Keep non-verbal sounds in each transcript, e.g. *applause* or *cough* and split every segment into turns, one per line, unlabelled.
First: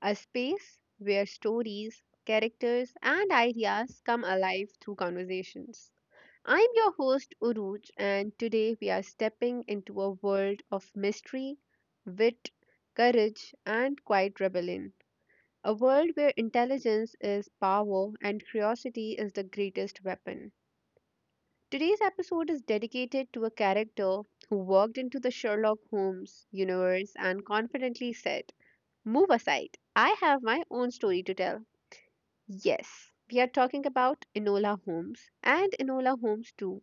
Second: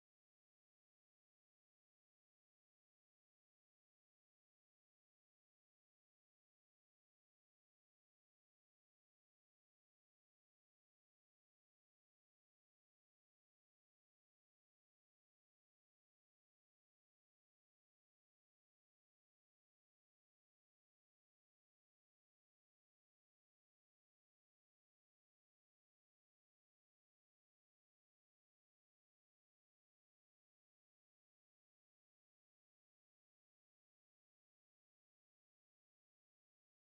a space where stories, characters, and ideas come alive through conversations. I'm your host, Uruj, and today we are stepping into a world of mystery, wit, courage, and quiet rebellion. A world where intelligence is power and curiosity is the greatest weapon. Today's episode is dedicated to a character who walked into the Sherlock Holmes universe and confidently said, "Move aside, I have my own story to tell." Yes, we are talking about Enola Holmes and Enola Holmes too.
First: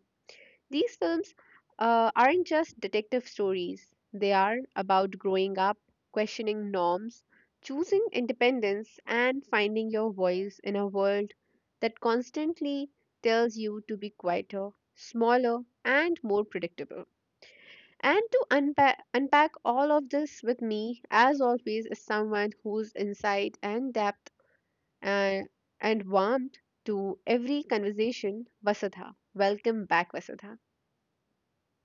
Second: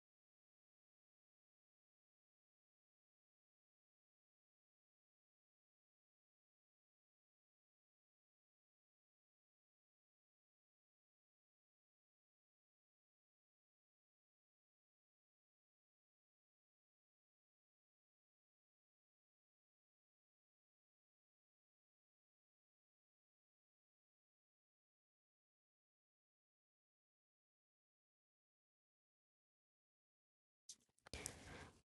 These films aren't just detective stories, they are about growing up, questioning norms, choosing independence, and finding your voice in a world that constantly tells you to be quieter, smaller, and more predictable. And to unpack all of this with me, as always, is someone whose insight and depth uh, and warmth to every conversation, Vasudha. Welcome back, Vasudha.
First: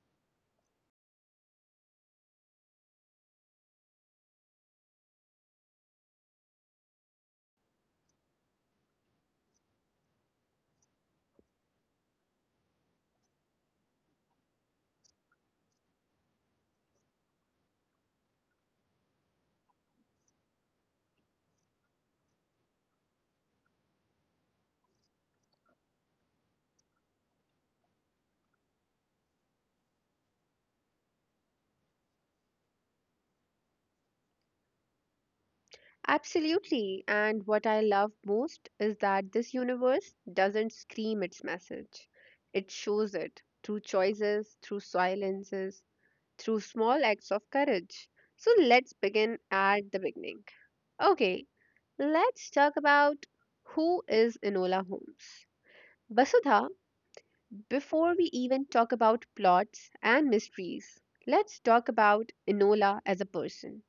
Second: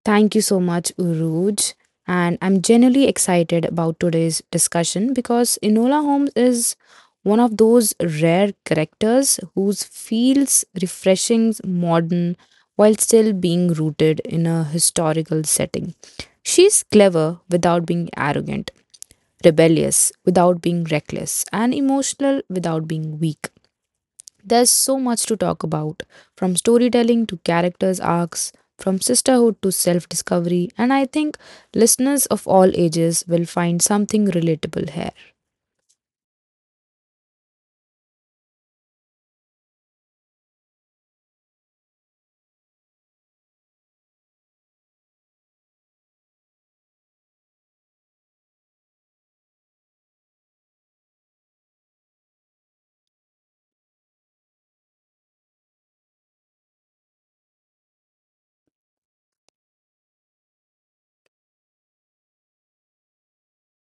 Thank you so much, Uruj. And I'm genuinely excited about today's discussion because Enola Holmes is one of those rare characters whose feels refreshing, modern, while still being rooted in a historical setting. She's clever without being arrogant, rebellious without being reckless, and emotional without being weak. There's so much to talk about, from storytelling to characters' arcs, from sisterhood to self discovery, and I think listeners of all ages will find something relatable here.
Absolutely. And what I love most is that this universe doesn't scream its message. It shows it through choices, through silences, through small acts of courage. So let's begin at the beginning. Okay, let's talk about who is Enola Holmes. Vasudha, before we even talk about plots and mysteries, let's talk about Enola as a person.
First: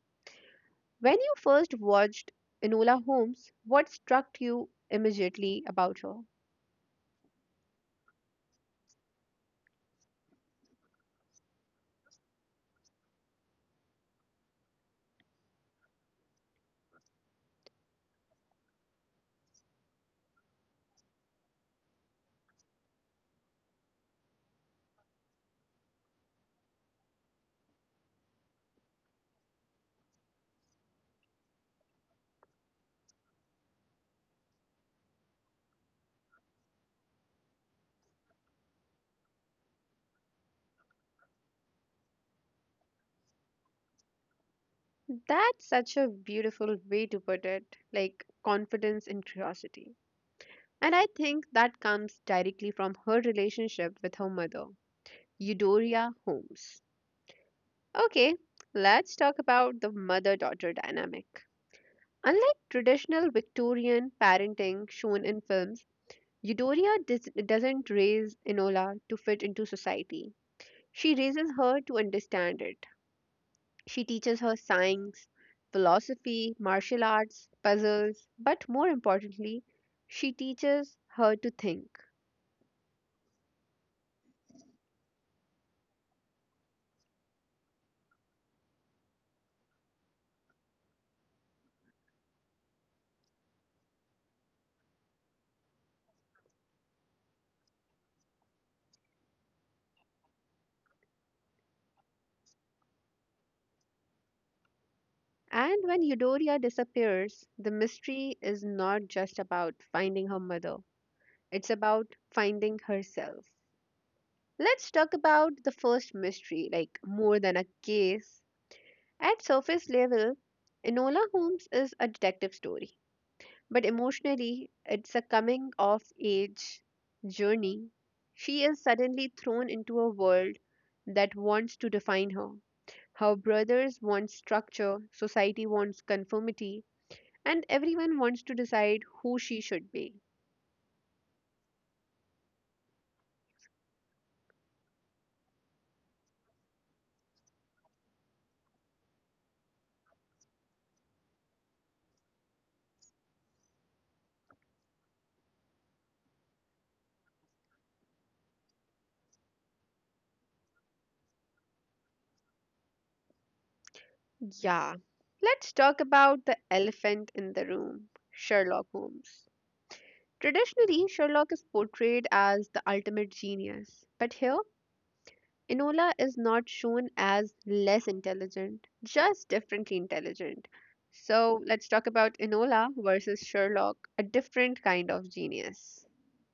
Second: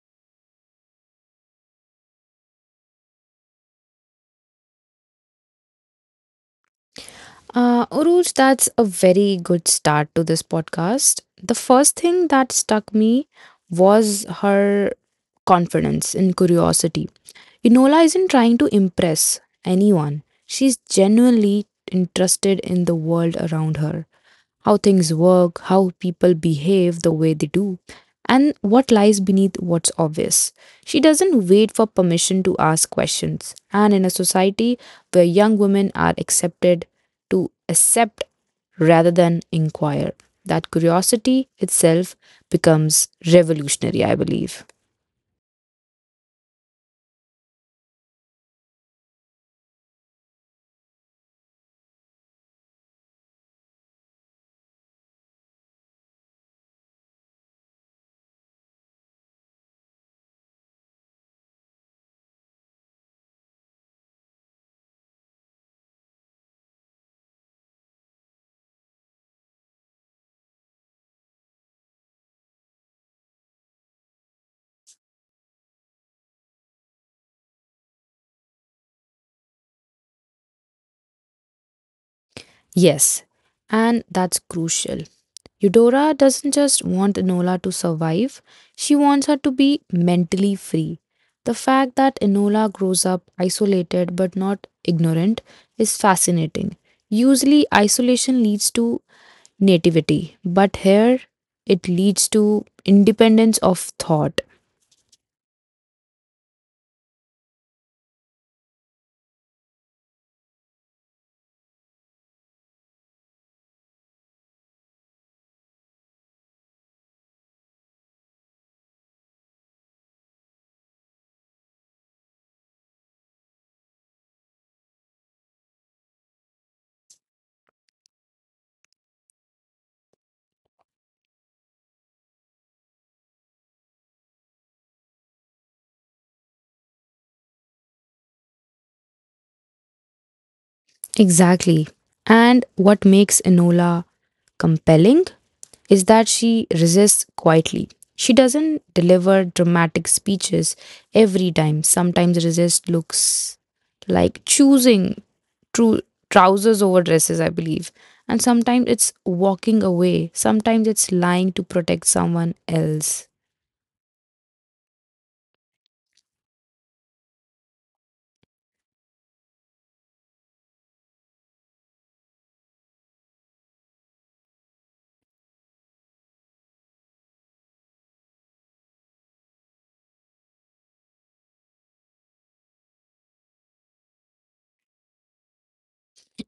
When you first watched Enola Holmes, what struck you immediately about her?
Uruj, that's a very good start to this podcast. The first thing that struck me was her confidence and curiosity. Enola isn't trying to impress anyone, she's genuinely interested in the world around her, how things work, how people behave the way they do, and what lies beneath what's obvious. She doesn't wait for permission to ask questions, and in a society where young women are accepted to accept rather than inquire. That curiosity itself becomes revolutionary, I believe.
That's such a beautiful way to put it, like confidence and curiosity. And I think that comes directly from her relationship with her mother, Eudoria Holmes. Okay, let's talk about the mother daughter dynamic. Unlike traditional Victorian parenting shown in films, Eudoria doesn't raise Enola to fit into society. She raises her to understand it. She teaches her science, philosophy, martial arts, puzzles, but more importantly, she teaches her to think.
Yes, and that's crucial. Eudora doesn't just want Enola to survive, she wants her to be mentally free. The fact that Enola grows up isolated but not ignorant is fascinating. Usually, isolation leads to nativity, but here it leads to independence of thought.
And when Eudoria disappears, the mystery is not just about finding her mother, it's about finding herself. Let's talk about the first mystery, like more than a case. At surface level, Enola Holmes is a detective story. But emotionally, it's a coming of age journey. She is suddenly thrown into a world that wants to define her. Her brothers want structure, society wants conformity, and everyone wants to decide who she should be.
Exactly. And what makes Enola compelling is that she resists quietly. She doesn't deliver dramatic speeches every time. Sometimes resist looks like choosing true trousers over dresses, I believe. And sometimes it's walking away. Sometimes it's lying to protect someone else.
Yeah. Let's talk about the elephant in the room, Sherlock Holmes. Traditionally, Sherlock is portrayed as the ultimate genius, but here Enola is not shown as less intelligent, just differently intelligent. So let's talk about Enola versus Sherlock, a different kind of genius.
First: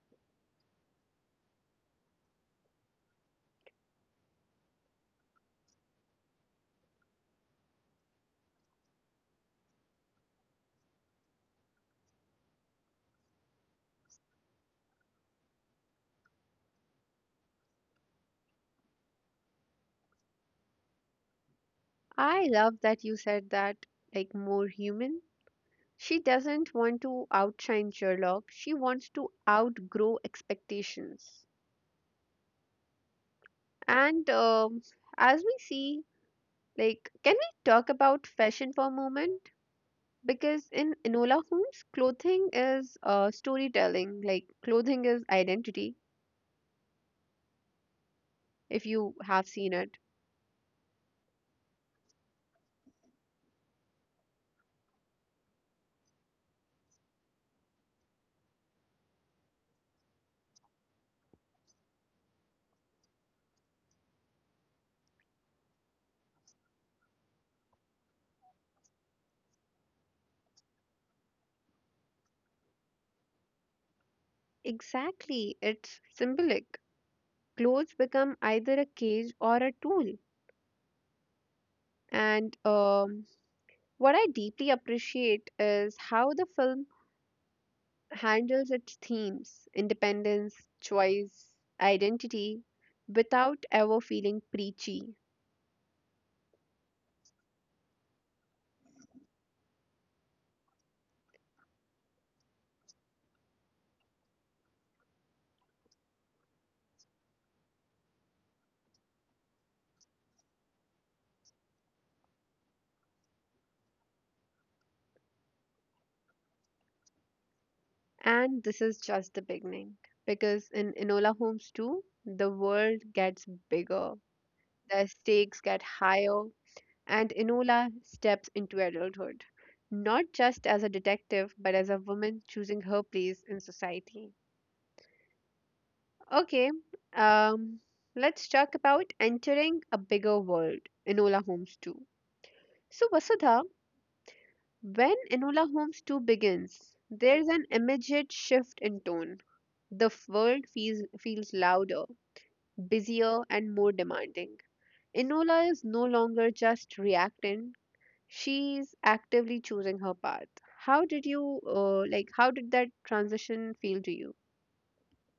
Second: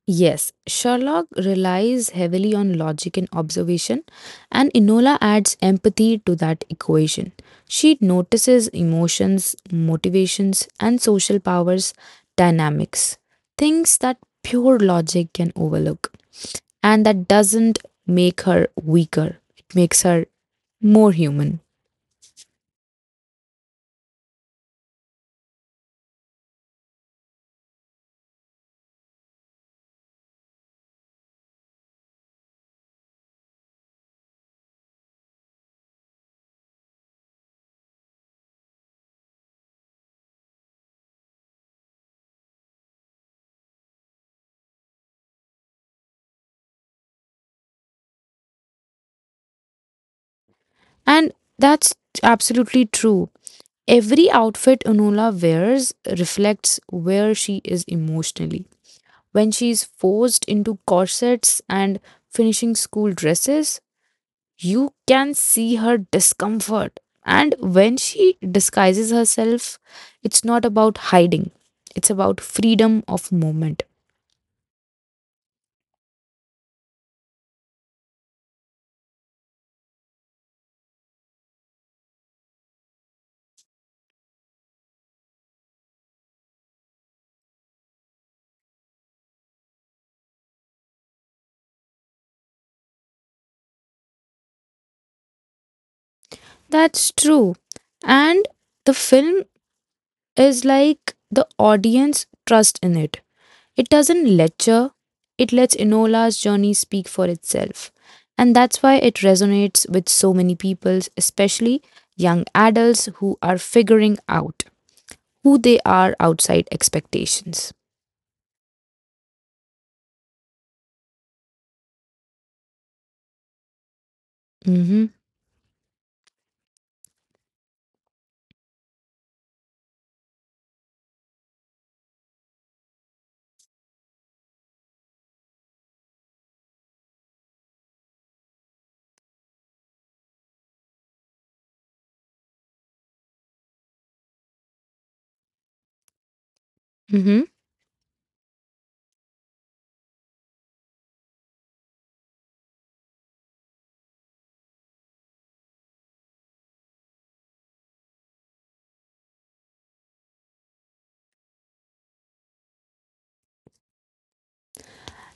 Yes, Sherlock relies heavily on logic and observation, and Enola adds empathy to that equation. She notices emotions, motivations, and social powers dynamics, things that pure logic can overlook. And that doesn't make her weaker, it makes her more human.
I love that you said that, like more human. She doesn't want to outshine Sherlock, she wants to outgrow expectations. And as we see, like, can we talk about fashion for a moment? Because in Enola Holmes, clothing is storytelling. Like clothing is identity. If you have seen it,
And that's absolutely true. Every outfit Enola wears reflects where she is emotionally when she's forced into corsets and finishing school dresses, you can see her discomfort. And when she disguises herself, it's not about hiding, it's about freedom of movement.
exactly, it's symbolic. Clothes become either a cage or a tool. And what I deeply appreciate is how the film handles its themes: independence, choice, identity, without ever feeling preachy.
That's true. And the film is like the audience trust in it. It doesn't lecture, it lets Enola's journey speak for itself. And that's why it resonates with so many people, especially young adults who are figuring out who they are outside expectations.
And this is just the beginning because in Enola Holmes too, the world gets bigger, the
Mm-hmm.
stakes get higher, and Enola steps into adulthood, not just as a detective, but as a woman choosing her place in society. Okay, um, let's talk about entering a bigger world, Enola Holmes 2. So, Vasudha, when Enola Holmes 2 begins,
Mm-hmm.
there's an immediate shift in tone. The world feels louder, busier and more demanding. Enola is no longer just reacting, she's actively choosing her path. How did you, like, how did that transition feel to you?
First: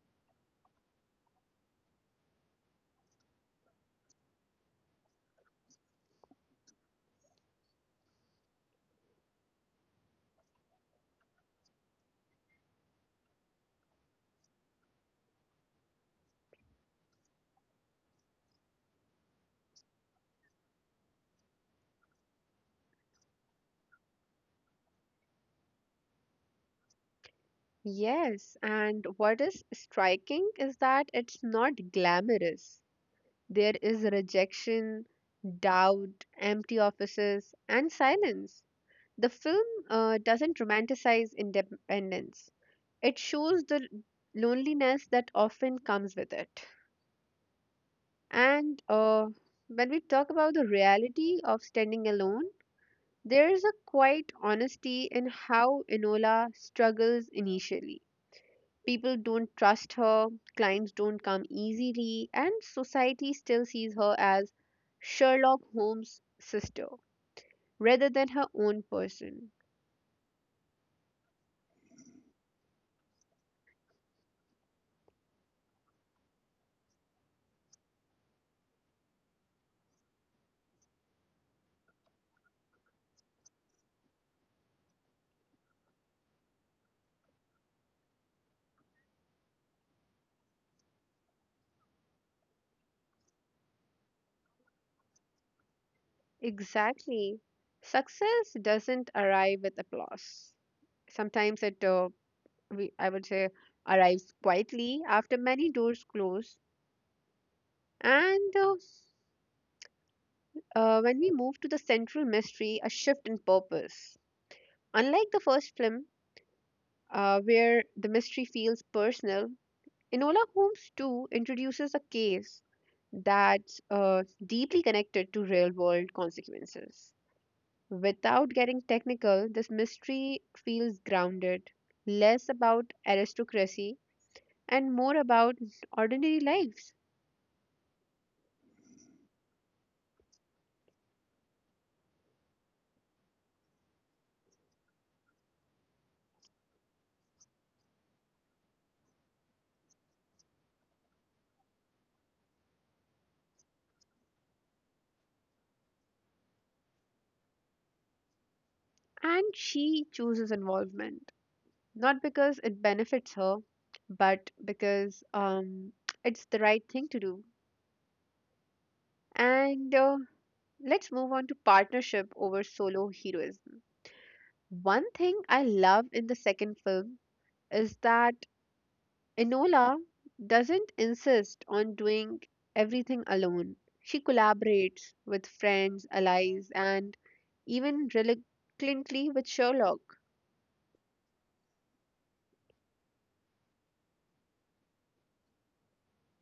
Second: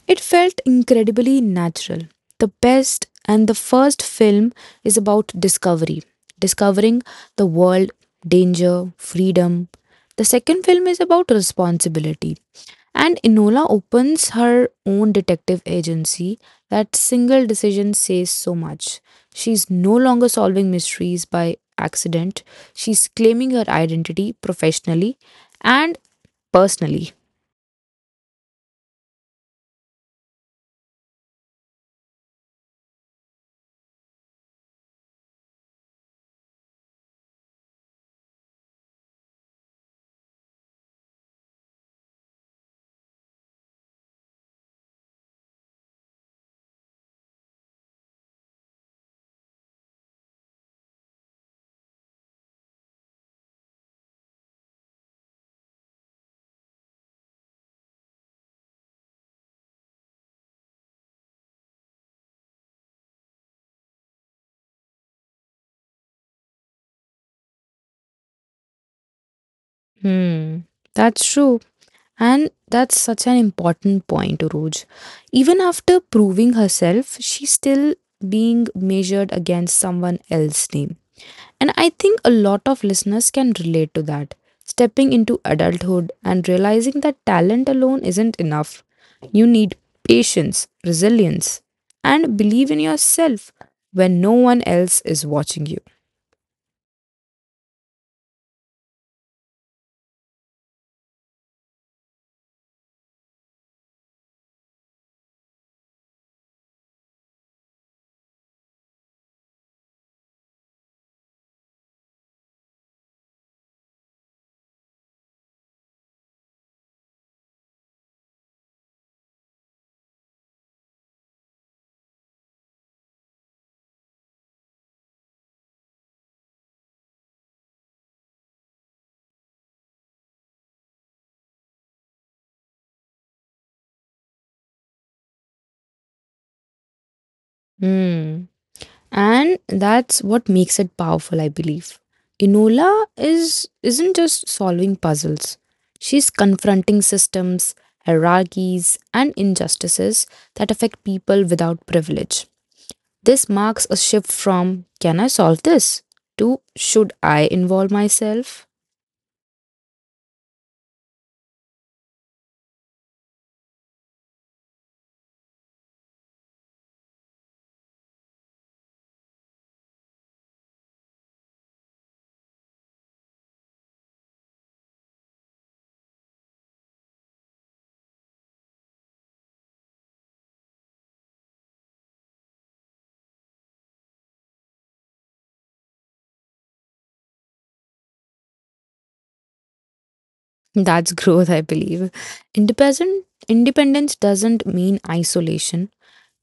It felt incredibly natural. The best and the first film is about discovery, discovering the world, danger, freedom. The second film is about responsibility. And Enola opens her own detective agency. That single decision says so much. She's no longer solving mysteries by accident, she's claiming her identity professionally and personally.
Yes, and what is striking is that it's not glamorous. There is rejection, doubt, empty offices, and silence. The film doesn't romanticize independence, it shows the loneliness that often comes with it. And when we talk about the reality of standing alone, there is a quiet honesty in how Enola struggles initially. People don't trust her, clients don't come easily, and society still sees her as Sherlock Holmes' sister rather than her own person.
Hmm, that's true. And that's such an important point, Roj. Even after proving herself, she's still being measured against someone else's name. And I think a lot of listeners can relate to that. Stepping into adulthood and realizing that talent alone isn't enough. You need patience, resilience, and believe in yourself when no one else is watching you.
Exactly. Success doesn't arrive with applause. Sometimes I would say, arrives quietly after many doors close. And when we move to the central mystery, a shift in purpose. Unlike the first film, where the mystery feels personal, Enola Holmes 2 introduces a case that's deeply connected to real world consequences. Without getting technical, this mystery feels grounded, less about aristocracy and more about ordinary lives.
Hmm, and that's what makes it powerful, I believe. Enola is isn't just solving puzzles, she's confronting systems, hierarchies, and injustices that affect people without privilege. This marks a shift from can I solve this to should I involve myself.
And she chooses involvement not because it benefits her, but because it's the right thing to do. And let's move on to partnership over solo heroism. One thing I love in the second film is that Enola doesn't insist on doing everything alone. She collaborates with friends, allies, and even reluctantly with Sherlock.
That's *laughs* growth, I believe. Independence doesn't mean isolation.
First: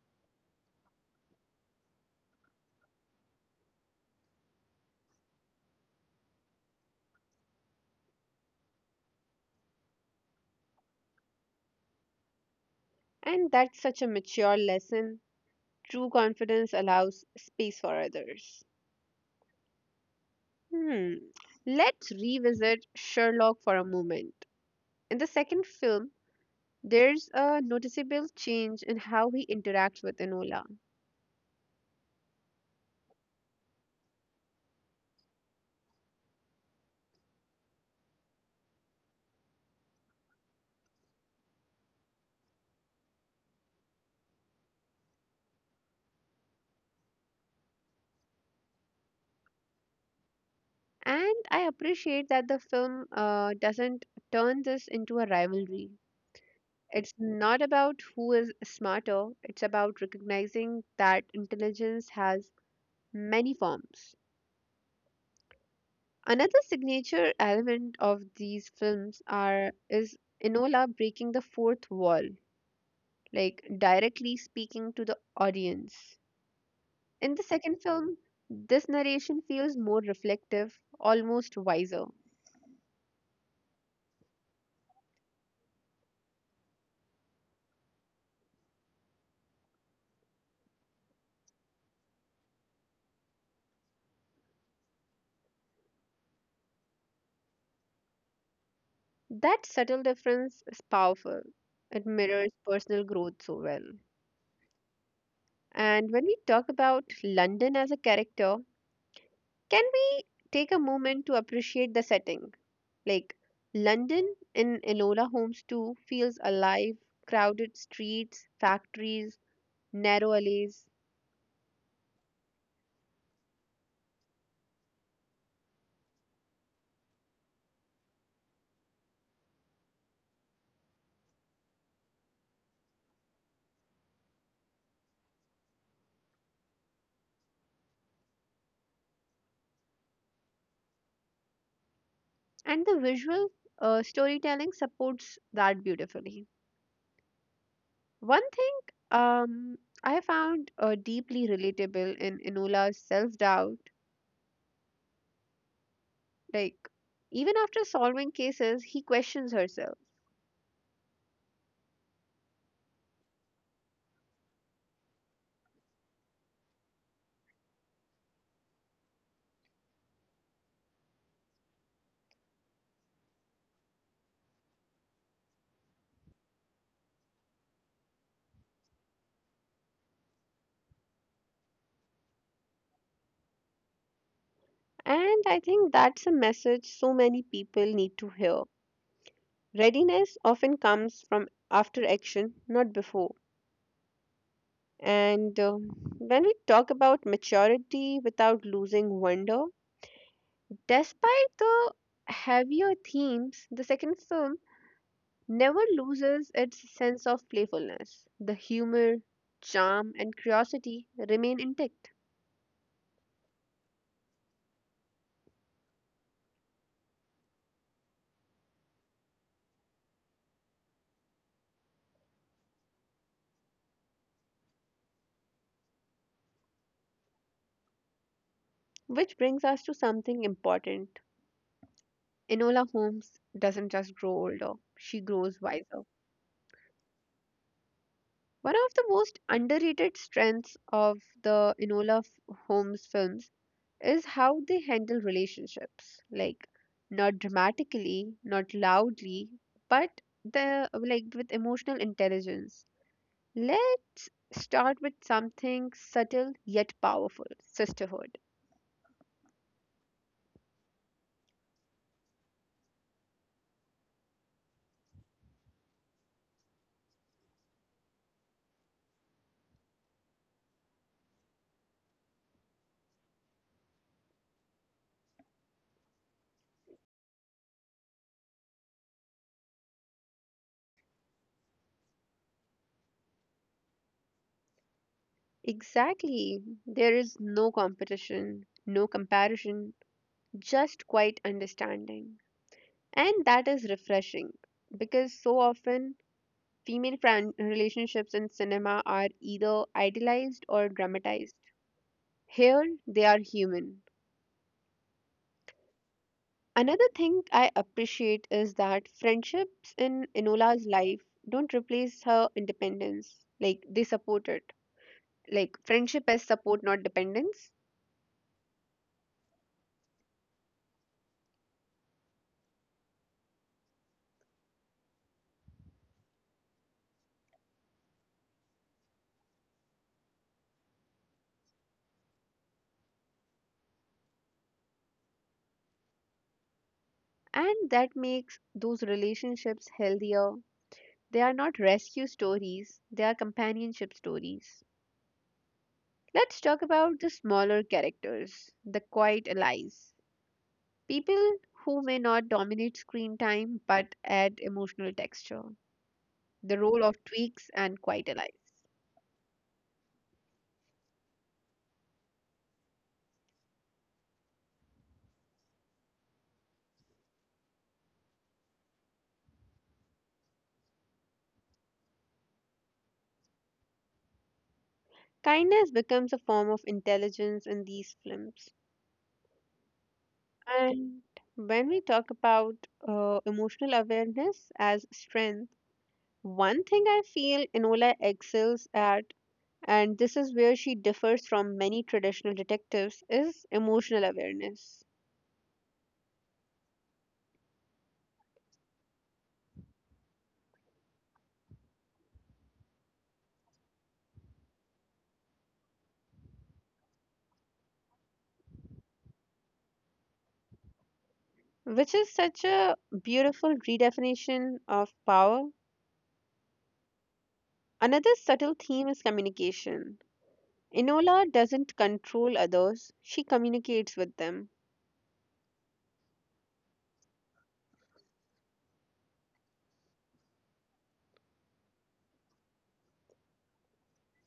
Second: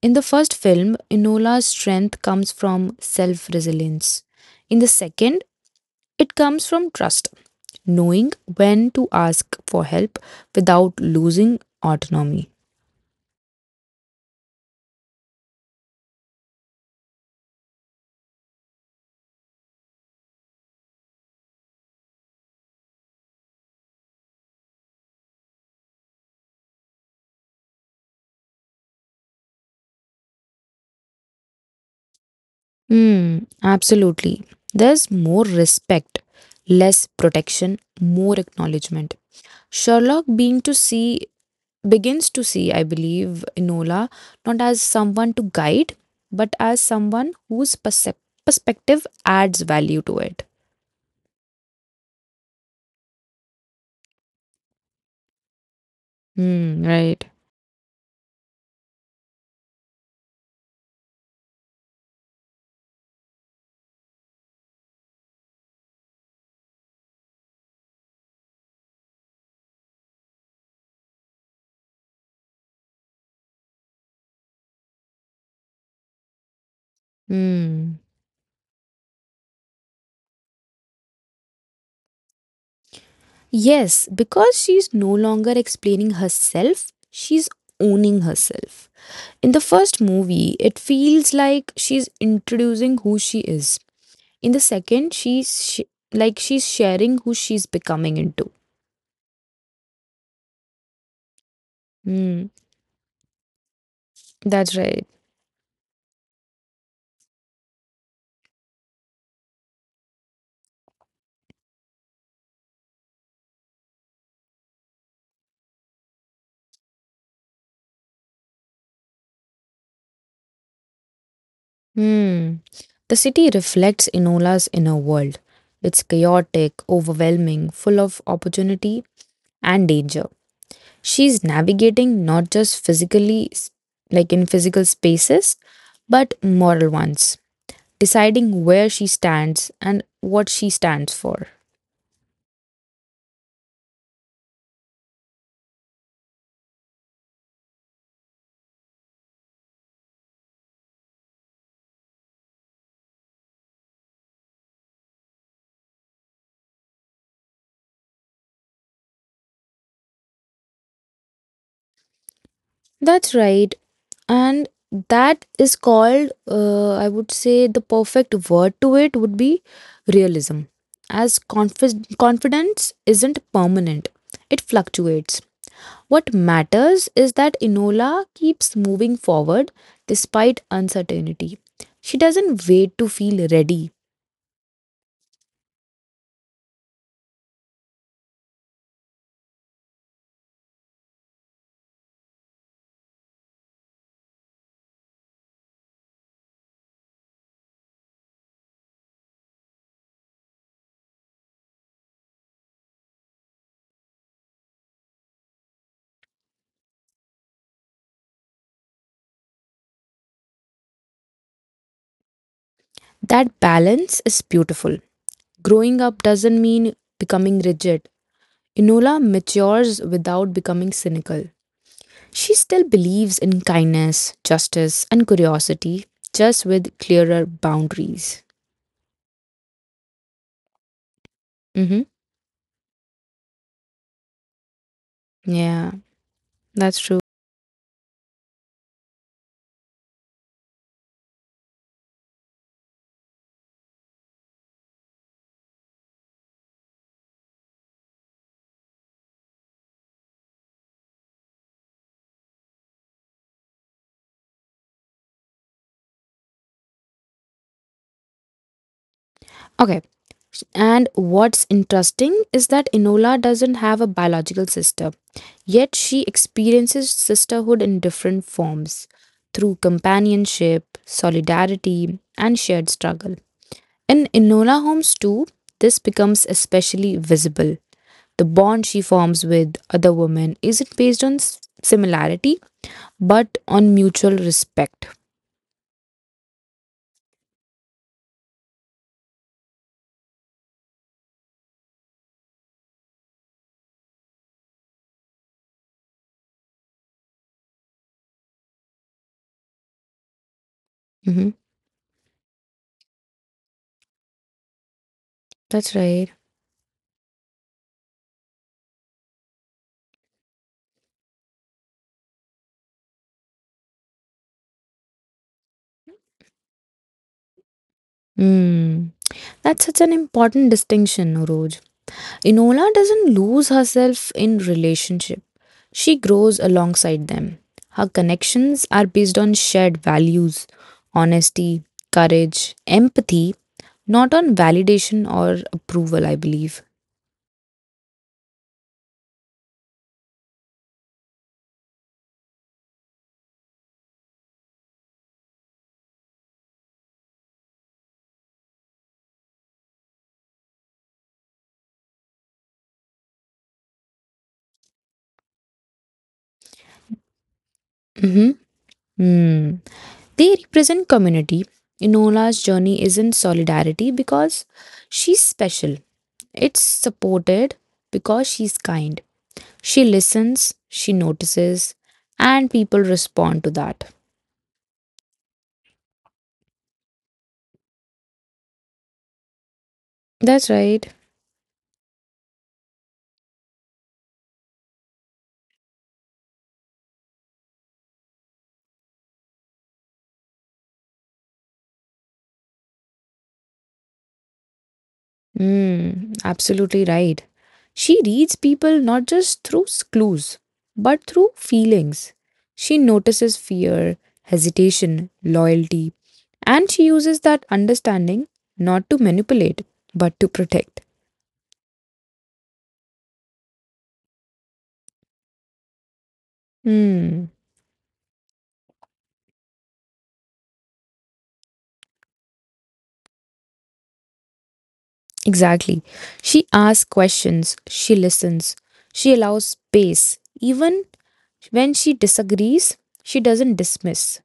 In the first film, Enola's strength comes from self resilience. In the second, it comes from trust, knowing when to ask for help without losing autonomy.
And that's such a mature lesson. True confidence allows space for others. Hmm. Let's revisit Sherlock for a moment. In the second film, there's a noticeable change in how he interacts with Enola.
Hmm, absolutely. There's more respect, less protection, more acknowledgement. Sherlock being to see begins to see, I believe, Enola not as someone to guide, but as someone whose perspective adds value to it.
And I appreciate that the film doesn't turn this into a rivalry.
Hmm.
It's
Right.
not about who is smarter, it's about recognizing that intelligence has many forms. Another signature element of these films are is Enola breaking the fourth wall, like directly speaking to the audience. In the second
Hmm.
film, this narration feels more reflective, almost wiser.
Yes, because she's no longer explaining herself, she's owning herself. In the first movie, it feels like she's introducing who she is. In the second, like she's sharing who she's becoming into.
That subtle difference is powerful. It
Hmm,
mirrors personal growth so well.
that's right.
And when we talk about London as a character, can we take a moment to appreciate the setting? Like, London in Enola Holmes 2 feels alive, crowded streets, factories, narrow alleys,
Hmm. The city reflects Enola's inner world. It's chaotic, overwhelming, full of opportunity and danger. She's navigating not just like in physical spaces, but moral ones, deciding where she stands and what she stands for.
and the visual storytelling supports that beautifully. One thing um, I found deeply relatable in Enola's self doubt. Like, even after solving cases, he questions herself.
That's right. And that is called, I would say the perfect word to it would be realism. As confidence isn't permanent, it fluctuates. What matters is that Enola keeps moving forward despite uncertainty. She doesn't wait to feel ready.
And I think that's a message so many people need to hear. Readiness often comes from after action, not before. And when we talk about maturity without losing wonder, despite the heavier themes, the second film never loses its sense of playfulness. The humor, charm, and curiosity remain intact,
That balance is beautiful. Growing up doesn't mean becoming rigid. Enola matures without becoming cynical. She still believes in kindness, justice, and curiosity, just with clearer boundaries.
which brings us to something important.
Hmm.
Enola Holmes doesn't just grow older, she grows
Yeah,
wiser.
that's true.
One of the most underrated strengths of the Holmes films is how they handle relationships. Like, not dramatically, not loudly, but the like with emotional intelligence. Let's start with something subtle yet powerful, sisterhood.
Okay. And what's interesting is that Enola doesn't have a biological sister, yet she experiences sisterhood in different forms through companionship, solidarity, and shared struggle. In Enola Holmes too, this becomes especially visible. The bond she forms with other women isn't based on similarity, but on mutual respect.
Exactly. There is no competition, no comparison, just quiet understanding. And that is refreshing because so often relationships in cinema are either idealized or
Mhm.
dramatized. Here, they are human.
That's right.
Another thing I appreciate is that friendships in Enola's life don't replace her independence. Like, they support it. Like, friendship as support, not dependence.
Mm. That's such an important distinction, Oroj. Enola doesn't lose herself in relationship. She grows alongside them. Her connections are based on shared values, honesty, courage, empathy, not on validation or approval, I believe.
And that makes those relationships healthier. They are not rescue stories, they are companionship stories. Let's talk about the smaller characters, the quiet allies, people who may not dominate screen time but add emotional texture, the role of tweaks and quiet
Mm-hmm.
allies.
Hmm. They represent community. Enola's journey is in solidarity because she's special. It's supported because she's kind. She listens, she notices, and people respond to that.
Kindness becomes a form of intelligence in these films.
That's right.
And when we talk about emotional awareness as strength, one thing I feel Enola excels at, and this is where she differs from many traditional detectives, is emotional awareness.
Mm, absolutely right. She reads people not just through clues, but through feelings. She notices fear, hesitation, loyalty, and she uses that understanding not to manipulate, but to protect.
Which is such a beautiful redefinition of power.
Hmm,
Another subtle theme is communication. Enola doesn't control others, she communicates with them.
exactly. She asks questions, she listens, she allows space. Even when she disagrees, she doesn't dismiss.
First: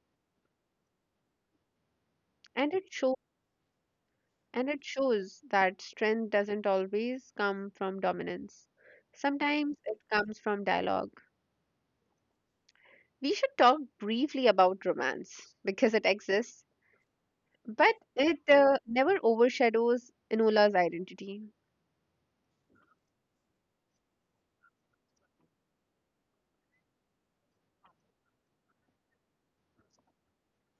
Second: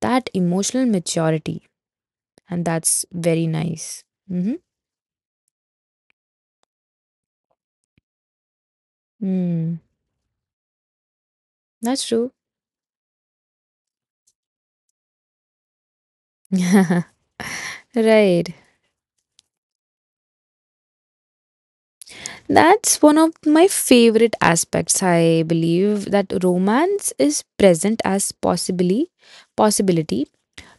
That emotional maturity. And
And it
that's
shows
very nice. Mm-hmm.
and it shows that strength doesn't always come from dominance. Sometimes
Mm,
it comes from dialogue.
that's true.
We should talk briefly about romance because it exists,
*laughs*
but it
Right.
never overshadows Enola's identity.
That's one of my favorite aspects. I believe that romance is present as possibly possibility,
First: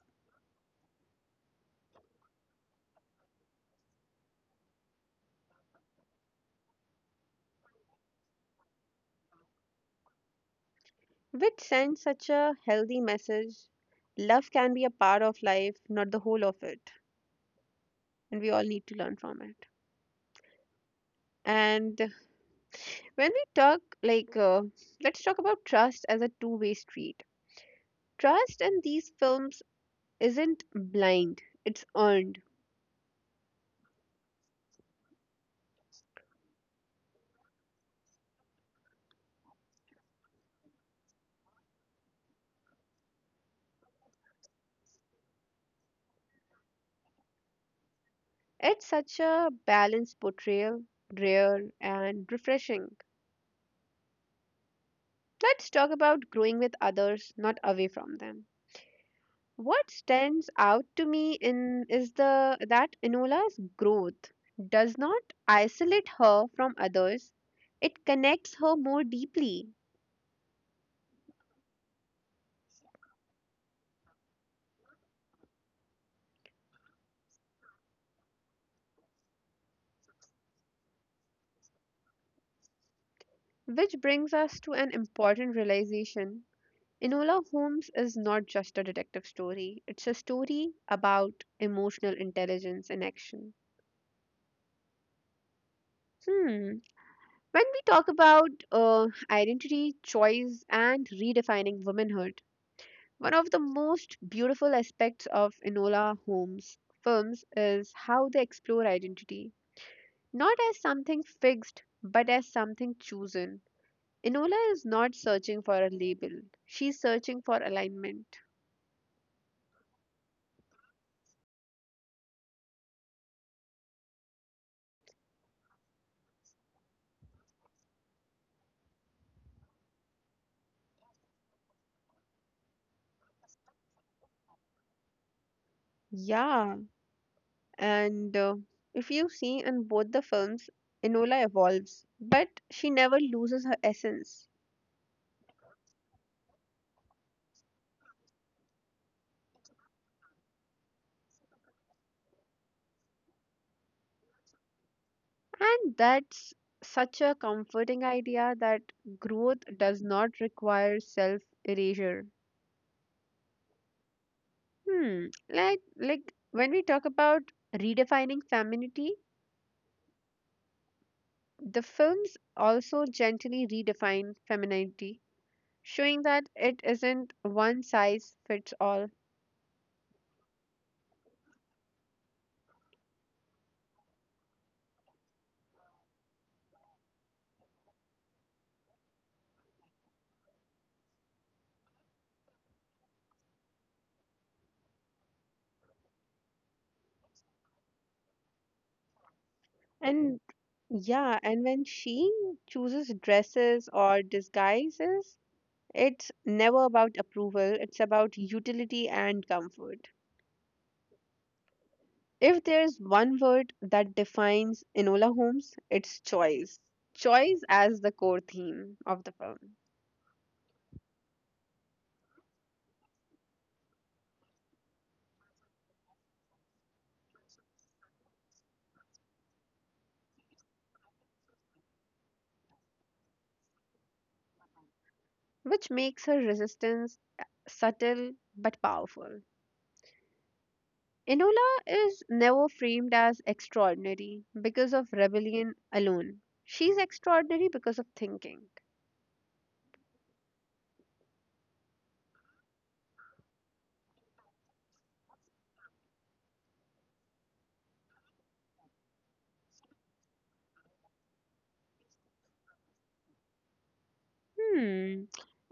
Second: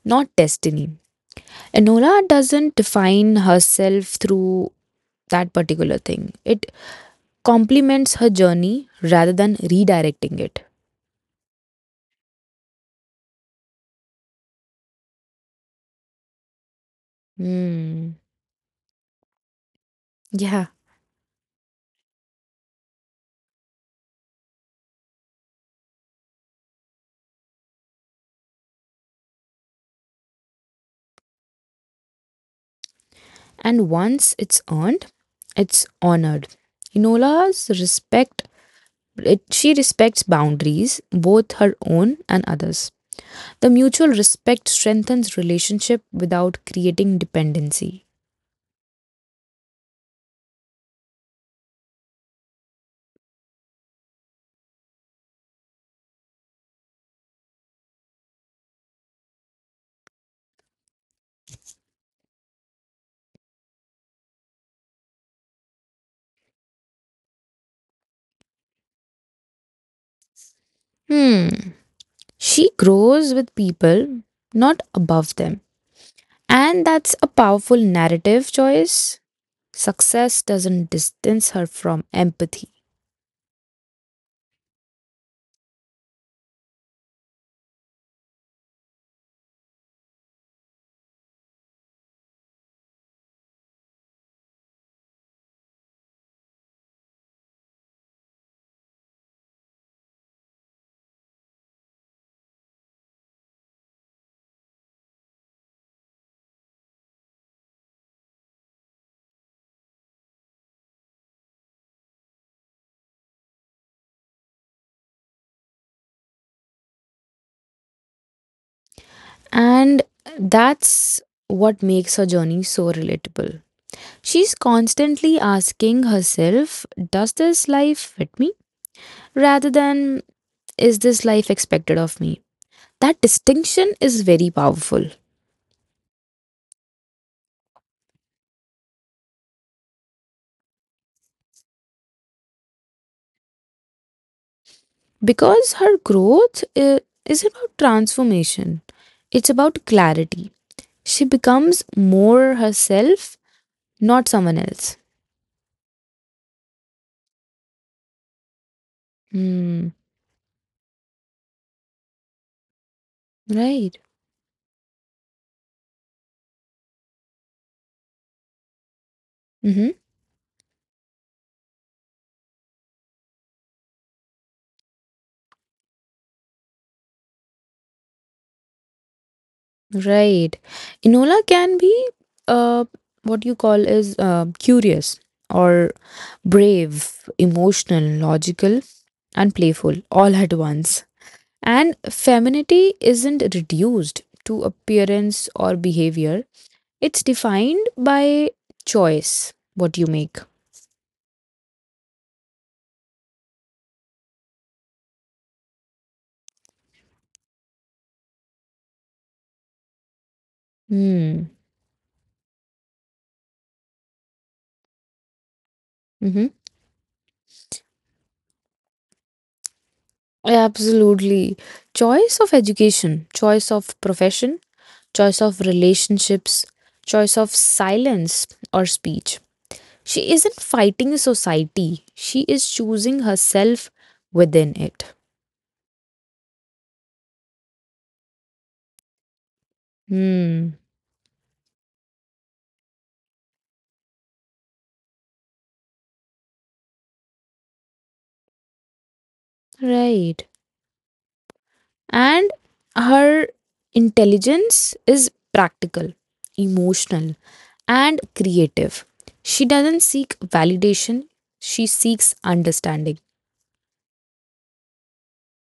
not destiny. Enola doesn't define herself through that particular thing. It complements her journey rather than redirecting it.
Which sends such a healthy message. Love can be a part of life, not the whole of it,
Hmm.
and we all need to learn from it.
Yeah.
And when we talk, let's talk about trust as a two-way street. Trust in these films isn't blind, it's earned.
And once it's earned, it's honored. Enola's respect It, she respects boundaries, both her own and others. The mutual respect strengthens relationship without creating dependency.
It's such a balanced portrayal, rare and refreshing. Let's talk about growing with others, not away from them. What stands out to me in is the that Enola's growth does not isolate her from others. It connects her more deeply,
Hmm. She grows with people, not above them. And that's a powerful narrative choice. Success doesn't distance her from empathy.
which brings us to an important realization. Enola Holmes is not just a detective story. It's a story about emotional intelligence in action. Hmm. When we talk about identity, choice, and redefining womanhood, one of the most beautiful aspects of Enola Holmes' films is how they explore identity, not as something fixed, but as something chosen. Enola is not searching for a label, she's searching for alignment.
And that's what makes her journey so relatable. She's constantly asking herself, does this life fit me? Rather than is this life expected of me? That distinction is very powerful
Yeah, and if you see in both the films, Enola evolves, but she never loses her essence.
because is about transformation, it's about clarity. She becomes more herself, not someone else.
And that's such a comforting idea that growth
Hmm.
does not require self erasure.
Right.
Hmm. Like when we talk about redefining femininity,
Mm-hmm.
the films also gently redefine femininity, showing that it isn't one size fits all.
Right. Enola can be, uh, what you call is, curious or brave, emotional, logical, and playful all at once. And femininity isn't reduced to appearance or behavior, it's defined by choice, what you
And
make.
yeah, and when she chooses dresses or disguises, it's never about approval, it's about utility and comfort.
Hmm.
If there's one word that defines Enola Holmes, it's
Mm-hmm.
choice. Choice as the core theme of the film.
Absolutely. Choice of education, choice of profession, choice of relationships, choice of silence or speech. She isn't fighting society, she is choosing herself within it.
Which makes her resistance subtle but powerful.
Hmm.
Enola is never framed as extraordinary because of rebellion alone. She's extraordinary because of thinking.
Right. And her intelligence is practical, emotional, and creative. She doesn't seek validation, she seeks understanding.
Hmm.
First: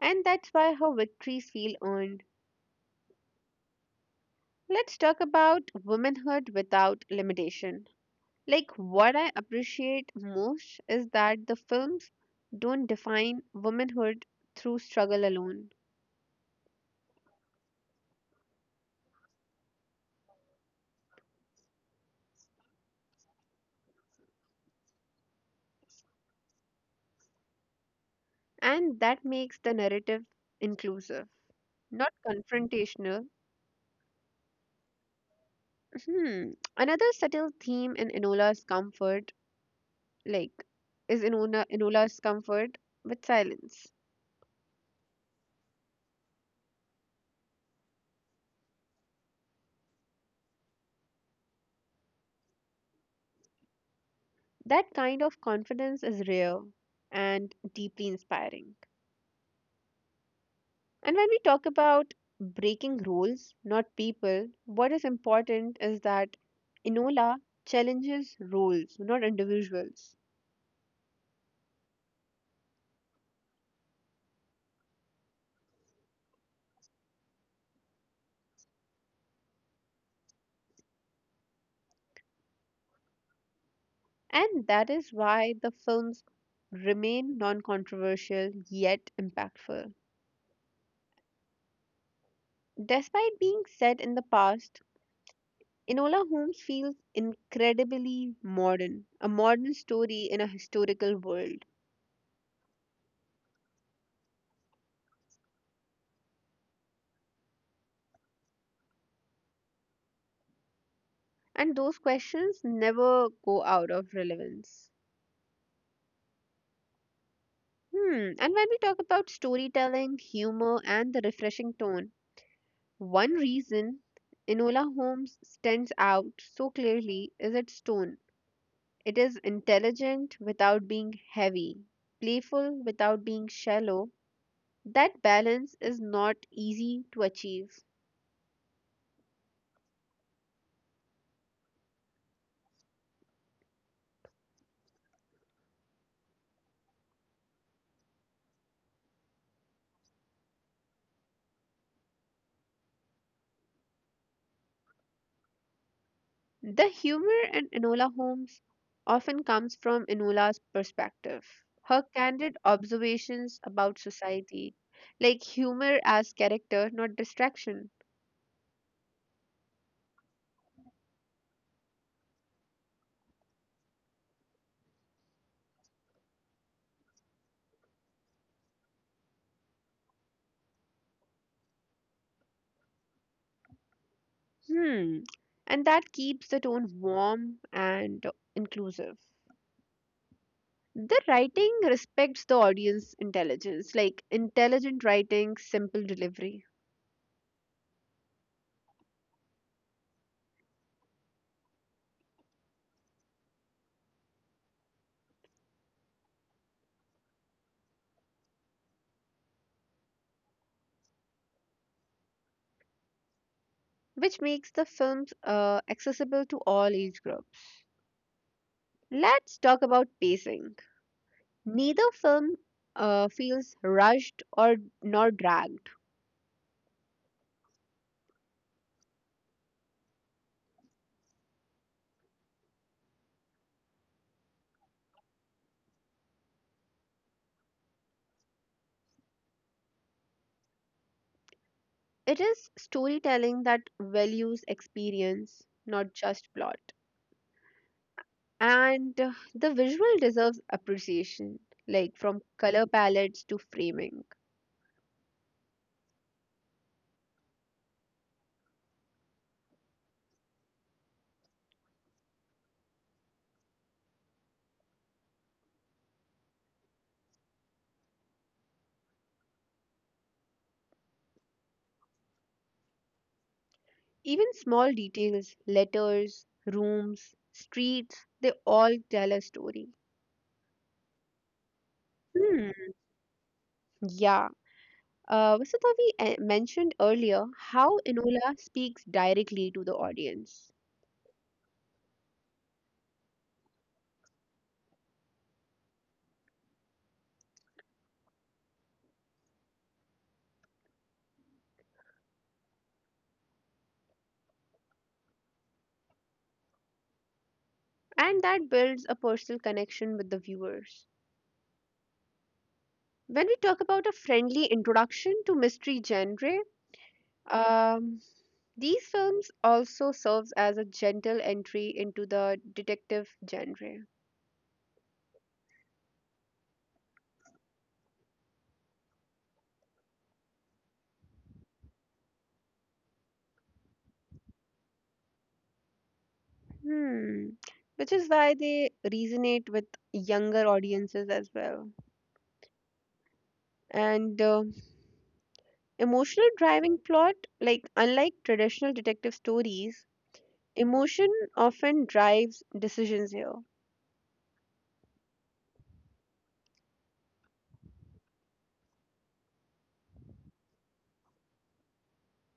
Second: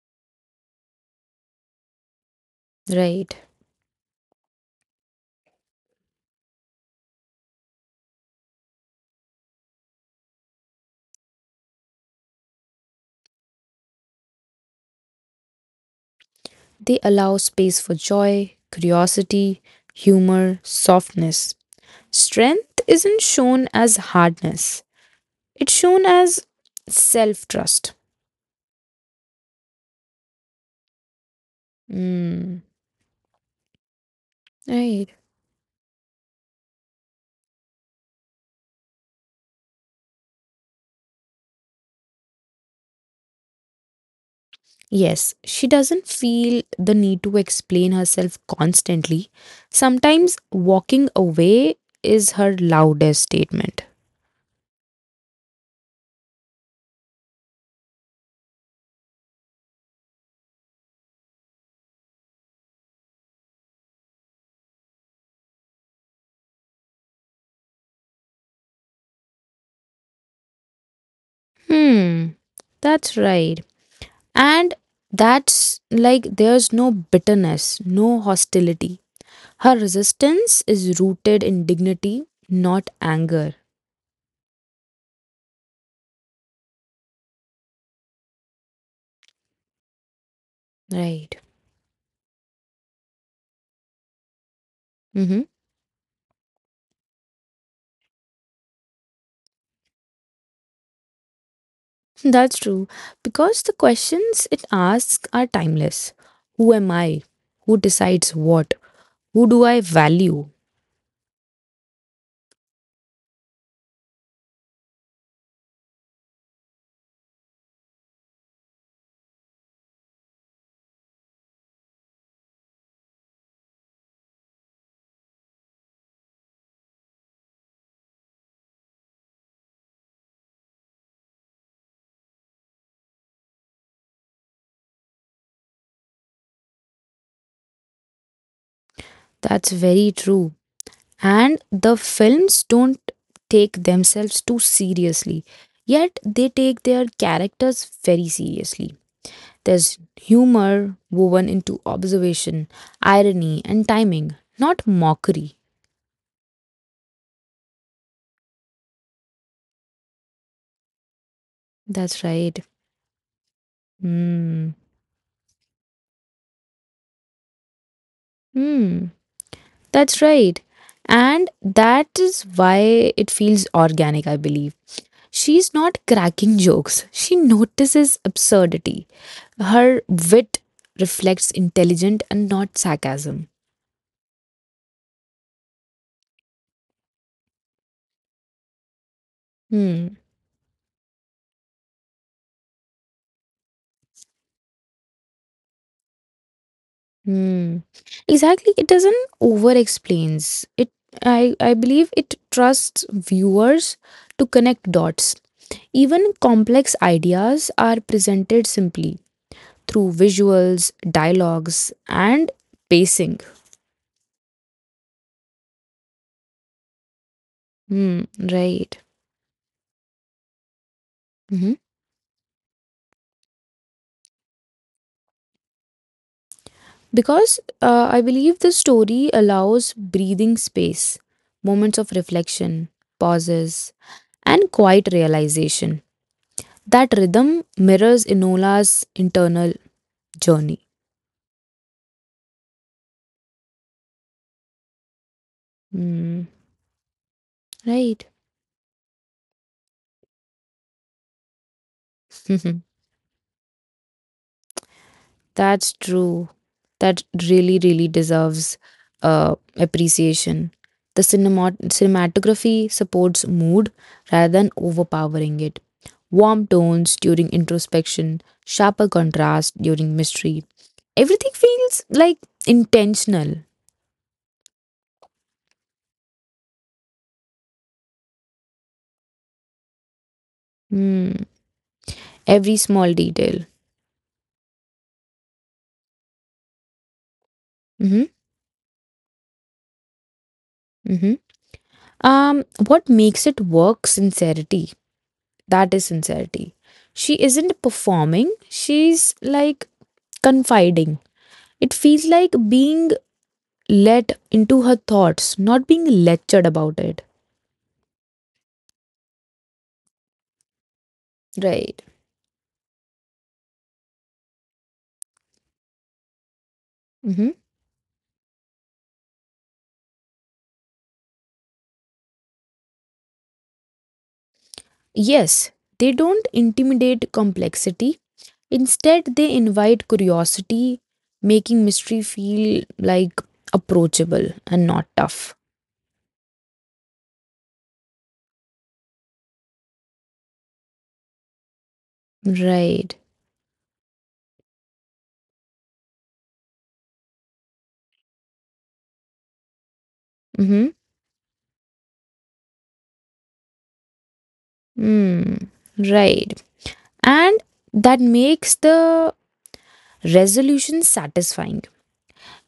And that's why her victories feel earned.
Right.
Let's talk about womanhood without limitation. What I appreciate most is that the films don't define womanhood through struggle alone,
They allow space for joy, curiosity, humor, softness. Strength isn't shown as hardness, it's shown as self trust.
and that makes the narrative inclusive, not
Mm,
confrontational.
right.
Hmm. Another subtle theme in Enola's comfort, like, is Enola's comfort with silence.
Yes, she doesn't feel the need to explain herself constantly. Sometimes walking away is her loudest statement.
That kind of confidence is rare and deeply inspiring. And when we talk about breaking rules, not people, what is important is that Enola challenges roles, not individuals.
Hmm, that's right. And that's like there's no bitterness, no hostility. Her resistance is rooted in dignity, not anger.
And that is why the films remain non controversial yet impactful.
Right.
Despite being set in the past,
Mm-hmm.
Enola Holmes feels incredibly modern, a modern story in a historical world.
That's true. Because the questions it asks are timeless. Who am I? Who decides what? Who do I value?
And those questions never go out of relevance. Hmm, and when we talk about storytelling, humor, and the refreshing tone, one reason Enola Holmes stands out so clearly is its tone. It is intelligent without being heavy, playful without being shallow. That balance is not easy to achieve.
That's very true. And the films don't take themselves too seriously, yet they take their characters very seriously. There's humor woven into observation, irony, and timing, not mockery.
The humor in Enola Holmes often comes from Enola's perspective. Her
That's
candid
right.
observations about
Hmm.
society, like humor as character, not distraction.
Hmm. That's right. And that is why it feels organic, I believe. She's not cracking jokes, she notices absurdity. Her wit reflects intelligence and not sarcasm.
Hmm. And that keeps the tone warm and inclusive.
Hmm.
The writing respects the audience intelligence, like intelligent writing, simple delivery,
Hmm. Exactly. It doesn't over explains. I believe it trusts viewers to connect dots. Even complex ideas are presented simply through visuals, dialogues, and pacing.
which makes the films accessible to all age groups.
Hmm, right.
Let's talk about pacing.
Mhm.
Neither film feels rushed or nor dragged.
Because, I believe the story allows breathing space, moments of reflection, pauses, and quiet realization. That rhythm mirrors Enola's internal journey.
It is storytelling that values experience, not
Mm,
just plot.
right.
And the visual deserves appreciation, like from color
*laughs*
palettes to framing.
That's true. That really, really deserves, appreciation. The cinematography supports mood rather than overpowering it. Warm tones during introspection, sharper contrast during mystery. Everything feels like intentional.
Even small details, letters, rooms, streets, they all tell a story.
Mm, every
Hmm.
small detail.
Yeah. Vasudha, we mentioned earlier how
Mm-hmm.
Enola speaks directly to the audience,
Mm-hmm. What makes it work? Sincerity. That is sincerity. She isn't performing, she's like confiding. It feels like being let into her thoughts, not being lectured about it.
and that builds a personal connection with the viewers.
Right.
When we talk about a friendly introduction to mystery genre,
Hmm.
um, these films also serves as a gentle entry into the detective genre.
Yes, they don't intimidate complexity. Instead, they invite curiosity, making mystery feel like approachable and not tough.
Hmm. Which is why they resonate with younger audiences as well.
Right.
And emotional driving plot, like unlike traditional detective stories,
Mm-hmm.
emotion often drives decisions here,
Mm. Right. And that makes the resolution satisfying.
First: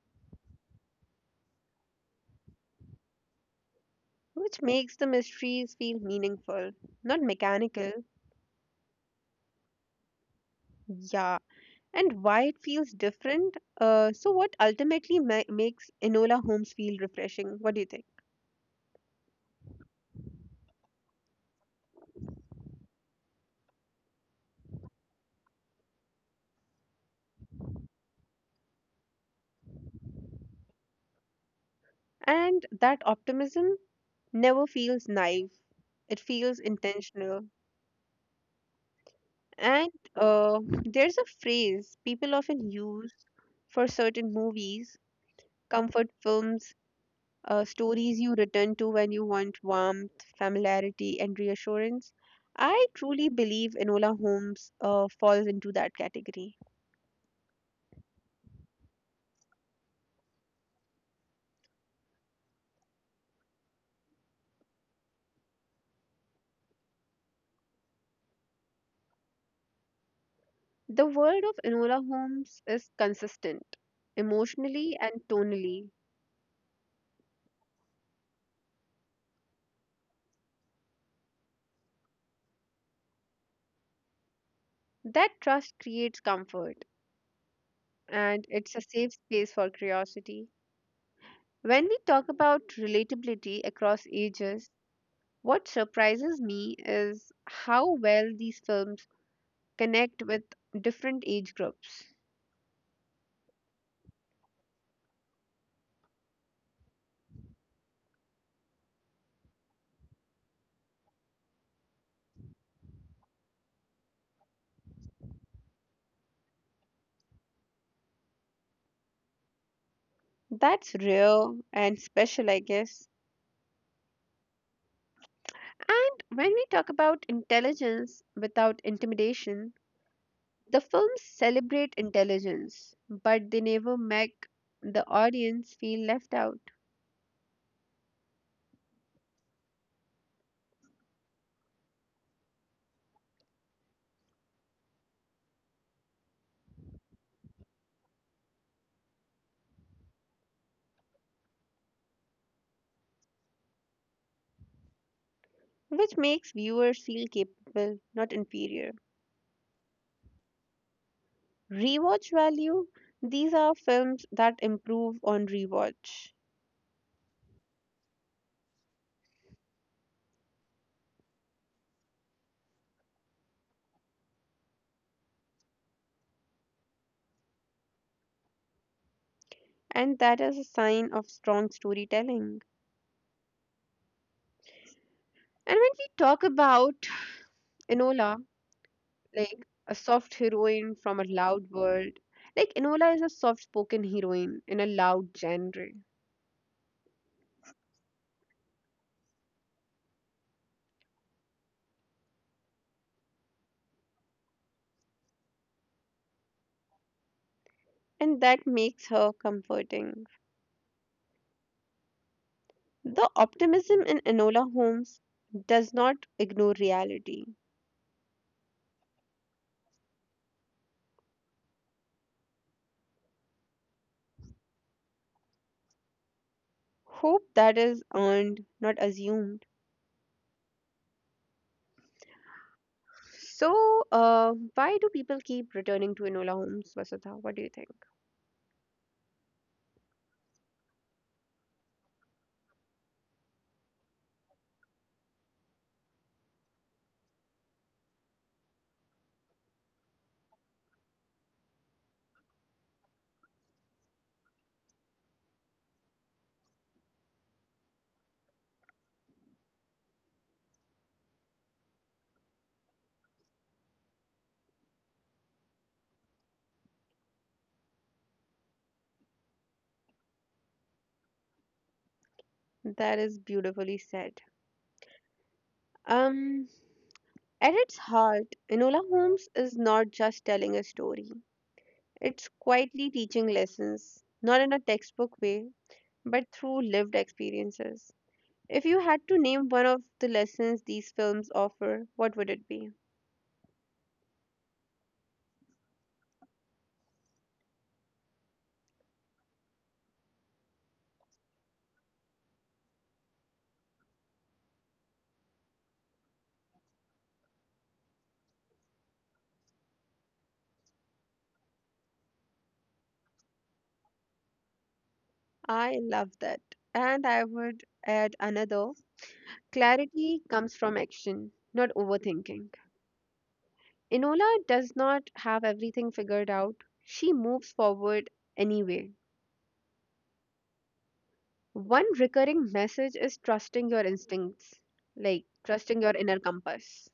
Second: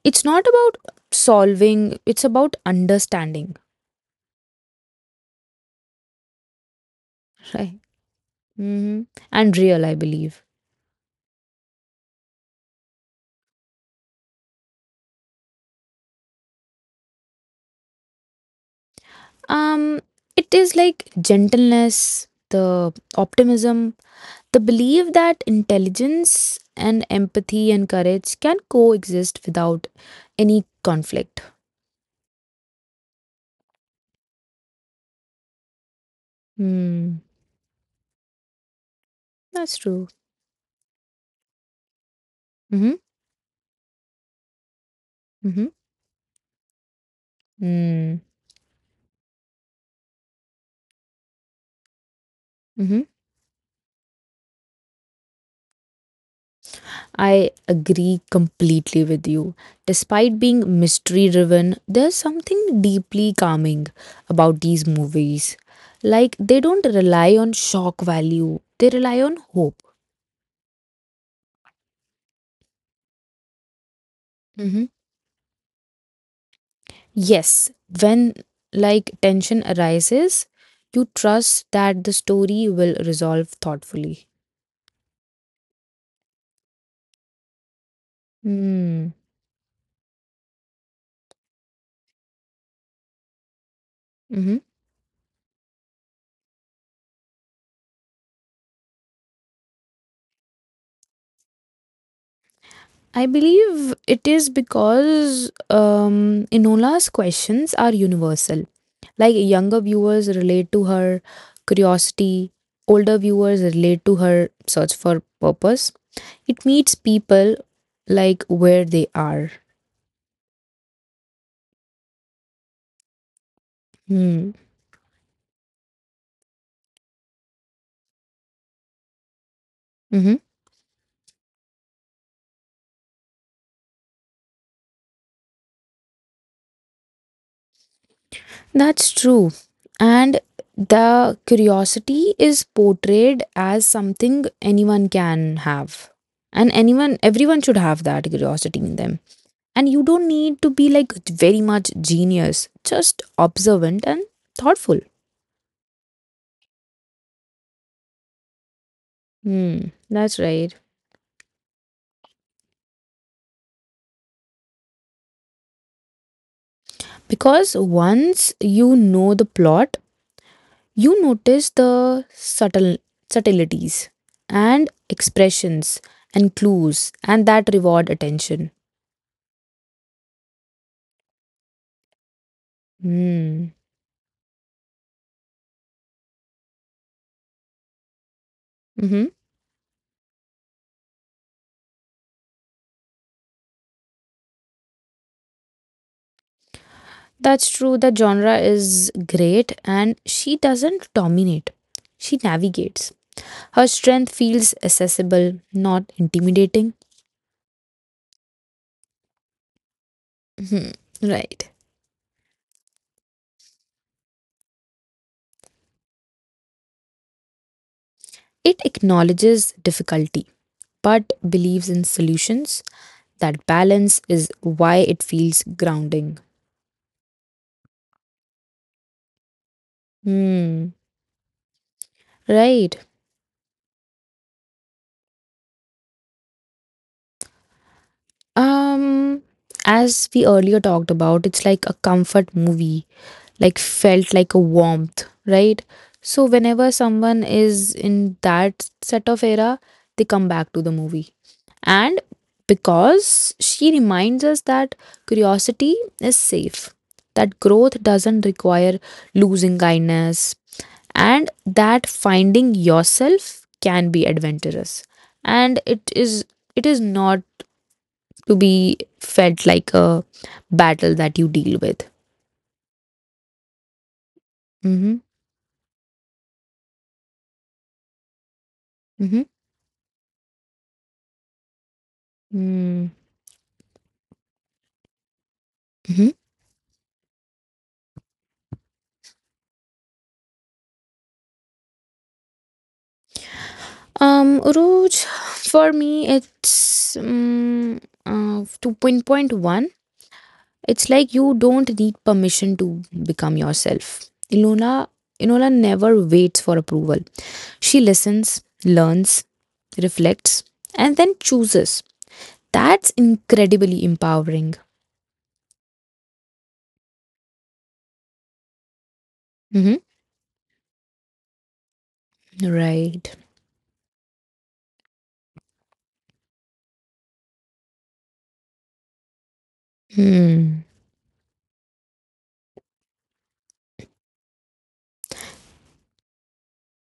It's not about solving, it's about understanding.
which makes the mysteries feel meaningful, not
*laughs* Right.
mechanical.
Hmm. And real, I believe.
Yeah. And why it feels different? So, what ultimately makes Enola Holmes feel refreshing? What do you think?
um it is like gentleness, the optimism, the belief that intelligence and empathy and courage can coexist without any conflict.
And that optimism never feels naive, it feels
Hmm,
intentional.
that's
And
true.
there's a phrase people often
Mm-hmm.
use for certain movies,
Mm-hmm.
comfort films, stories
Hmm.
you return to when you want warmth, familiarity, and reassurance. I
Mm-hmm.
truly believe Enola Holmes falls into that category.
I agree completely with you. Despite being mystery driven, there's something deeply calming about these movies. Like, they don't rely on shock value, they rely on hope.
The world of Enola Holmes is consistent,
Mhm.
emotionally and tonally.
Yes, when like tension arises, you trust that the story will resolve thoughtfully.
That trust creates comfort, and it's a
Mm-hmm.
safe space for curiosity. When we talk about relatability across ages, what surprises me is how well these films connect with different age groups.
I believe it is because, Enola's questions are universal. Like younger viewers relate to her curiosity, older viewers relate to her search for purpose. It meets people like where they are.
That's rare and special, I guess.
Hmm.
And when we talk about intelligence without intimidation,
Mhm.
the films celebrate intelligence, but they never make the audience feel left out,
That's true. And the curiosity is portrayed as something anyone can have. And anyone, everyone should have that curiosity in them. And you don't need to be like very much genius, just observant and thoughtful.
which makes viewers feel capable, not inferior.
Hmm, that's right.
Rewatch value, these are films that improve on rewatch,
Because once you know the plot, you notice the subtleties and expressions and clues and that reward attention.
and that is a sign of strong storytelling.
Hmm.
And when we talk about Enola,
Mm-hmm.
like a soft heroine from a loud world. Like Enola is a soft spoken heroine in a loud genre,
That's true. The genre is great and she doesn't dominate. She navigates. Her strength feels accessible, not intimidating.
and that makes her comforting.
Mhm. Right.
The optimism in Enola Holmes does not ignore reality.
It acknowledges difficulty but believes in solutions. That balance is why it feels grounding.
Hope that is earned, not assumed.
Hmm. Right.
So, why do people keep returning to Enola Holmes, Vasudha? What do you think?
Um, as we earlier talked about, it's like a comfort movie, like felt like a warmth, right? So whenever someone is in that set of era, they come back to the movie. And because she reminds us that curiosity is safe, that growth doesn't require losing kindness, and that finding yourself can be adventurous. And it is not to be felt like a battle that you deal with.
That is beautifully said.
Mm-hmm.
Um, at its heart, Enola Holmes
Mm-hmm.
is not just telling a story. It's quietly
Mm-hmm.
teaching lessons, not in a textbook way,
Mm-hmm.
but through lived experiences. If you had to name one of the lessons these films offer, what would it be?
Roj, for me, it's to pinpoint one. It's like you don't need permission to become yourself. Ilona, Inola never waits for approval. She listens, learns, reflects, and then chooses. That's incredibly empowering.
I love that. And I would add another,
Mm-hmm.
clarity comes from action, not overthinking.
Right.
Enola does not have everything figured out, she moves forward anyway.
Hmm.
One recurring message is trusting your instincts, like trusting your inner compass.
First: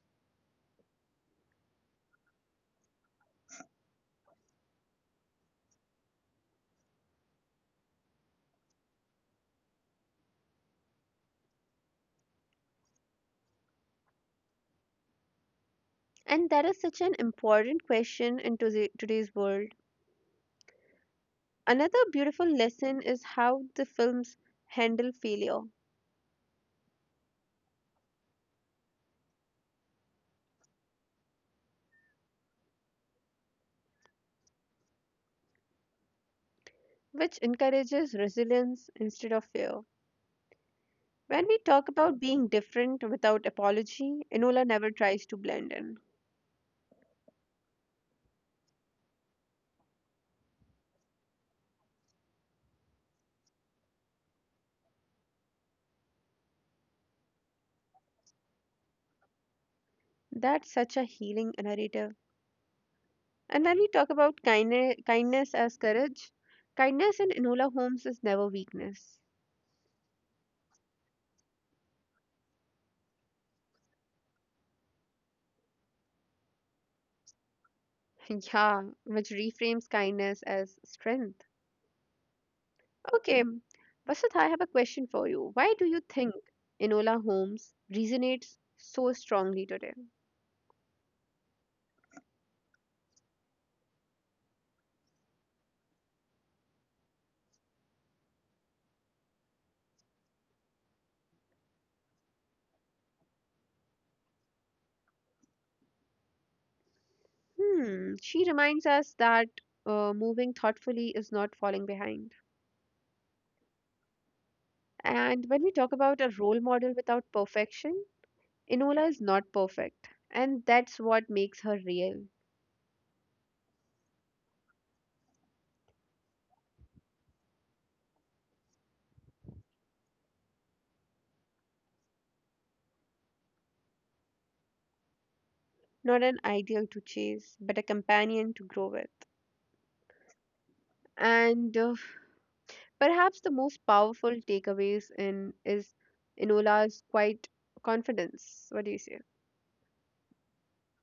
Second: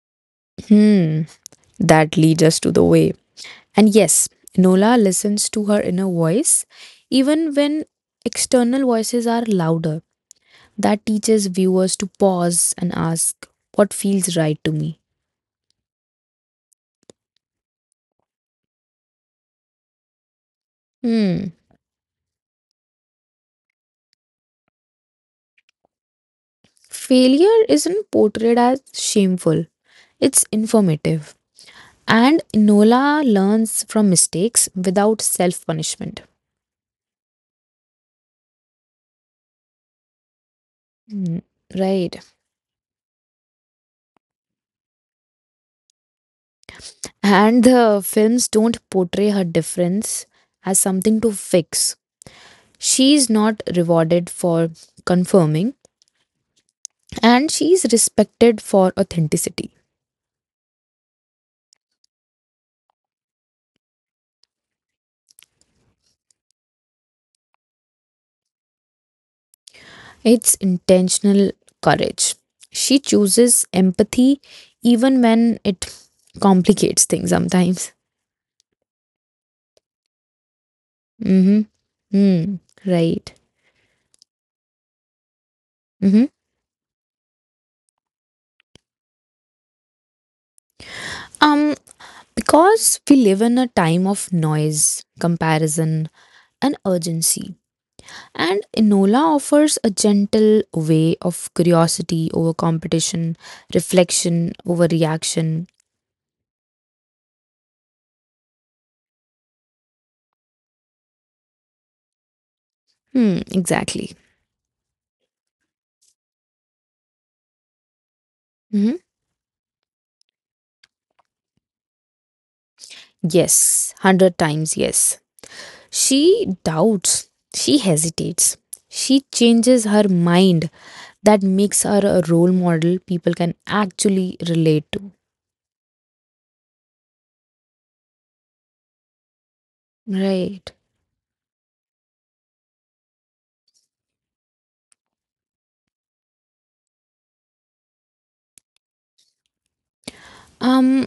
Hmm. That lead us to the way. And yes, Nola listens to her inner voice even when external voices are louder. That teaches viewers to pause and ask, what feels right to me?
And that is such an important question in today's world.
Hmm.
Another beautiful lesson is how the films handle failure,
Failure isn't portrayed as shameful, it's informative. And Nola learns from mistakes without self punishment.
which encourages resilience instead of fear.
Hmm,
When we talk
right.
about being different without apology, Enola never tries to blend in.
And the films don't portray her difference as something to fix. She's not rewarded for confirming, and she's respected for authenticity.
That's such a healing narrative. And when we talk about kindness, kindness as courage, kindness in Enola Holmes is never weakness.
It's intentional courage. She chooses empathy even when it complicates things sometimes.
*laughs* Yeah, which reframes kindness as strength.
Mm-hmm. Mm, right.
Okay, Vasant, I have a question for you. Why do you
Mm-hmm.
think Enola Holmes resonates so strongly today?
Um, because we live in a time of noise, comparison, and urgency. And Enola offers a gentle way of curiosity over competition, reflection over reaction.
Hmm, she reminds us that moving thoughtfully is not falling behind.
Hmm, exactly.
And when we talk about a role model without perfection,
Mhm.
Enola is not perfect. And that's what makes her real.
Yes, hundred times yes. She doubts, she hesitates, she changes her mind. That makes her a role model people can actually relate to.
Not an ideal to chase, but a companion to grow with.
Right.
And perhaps the most powerful takeaways in is Enola's quiet confidence. What do you say?
Um,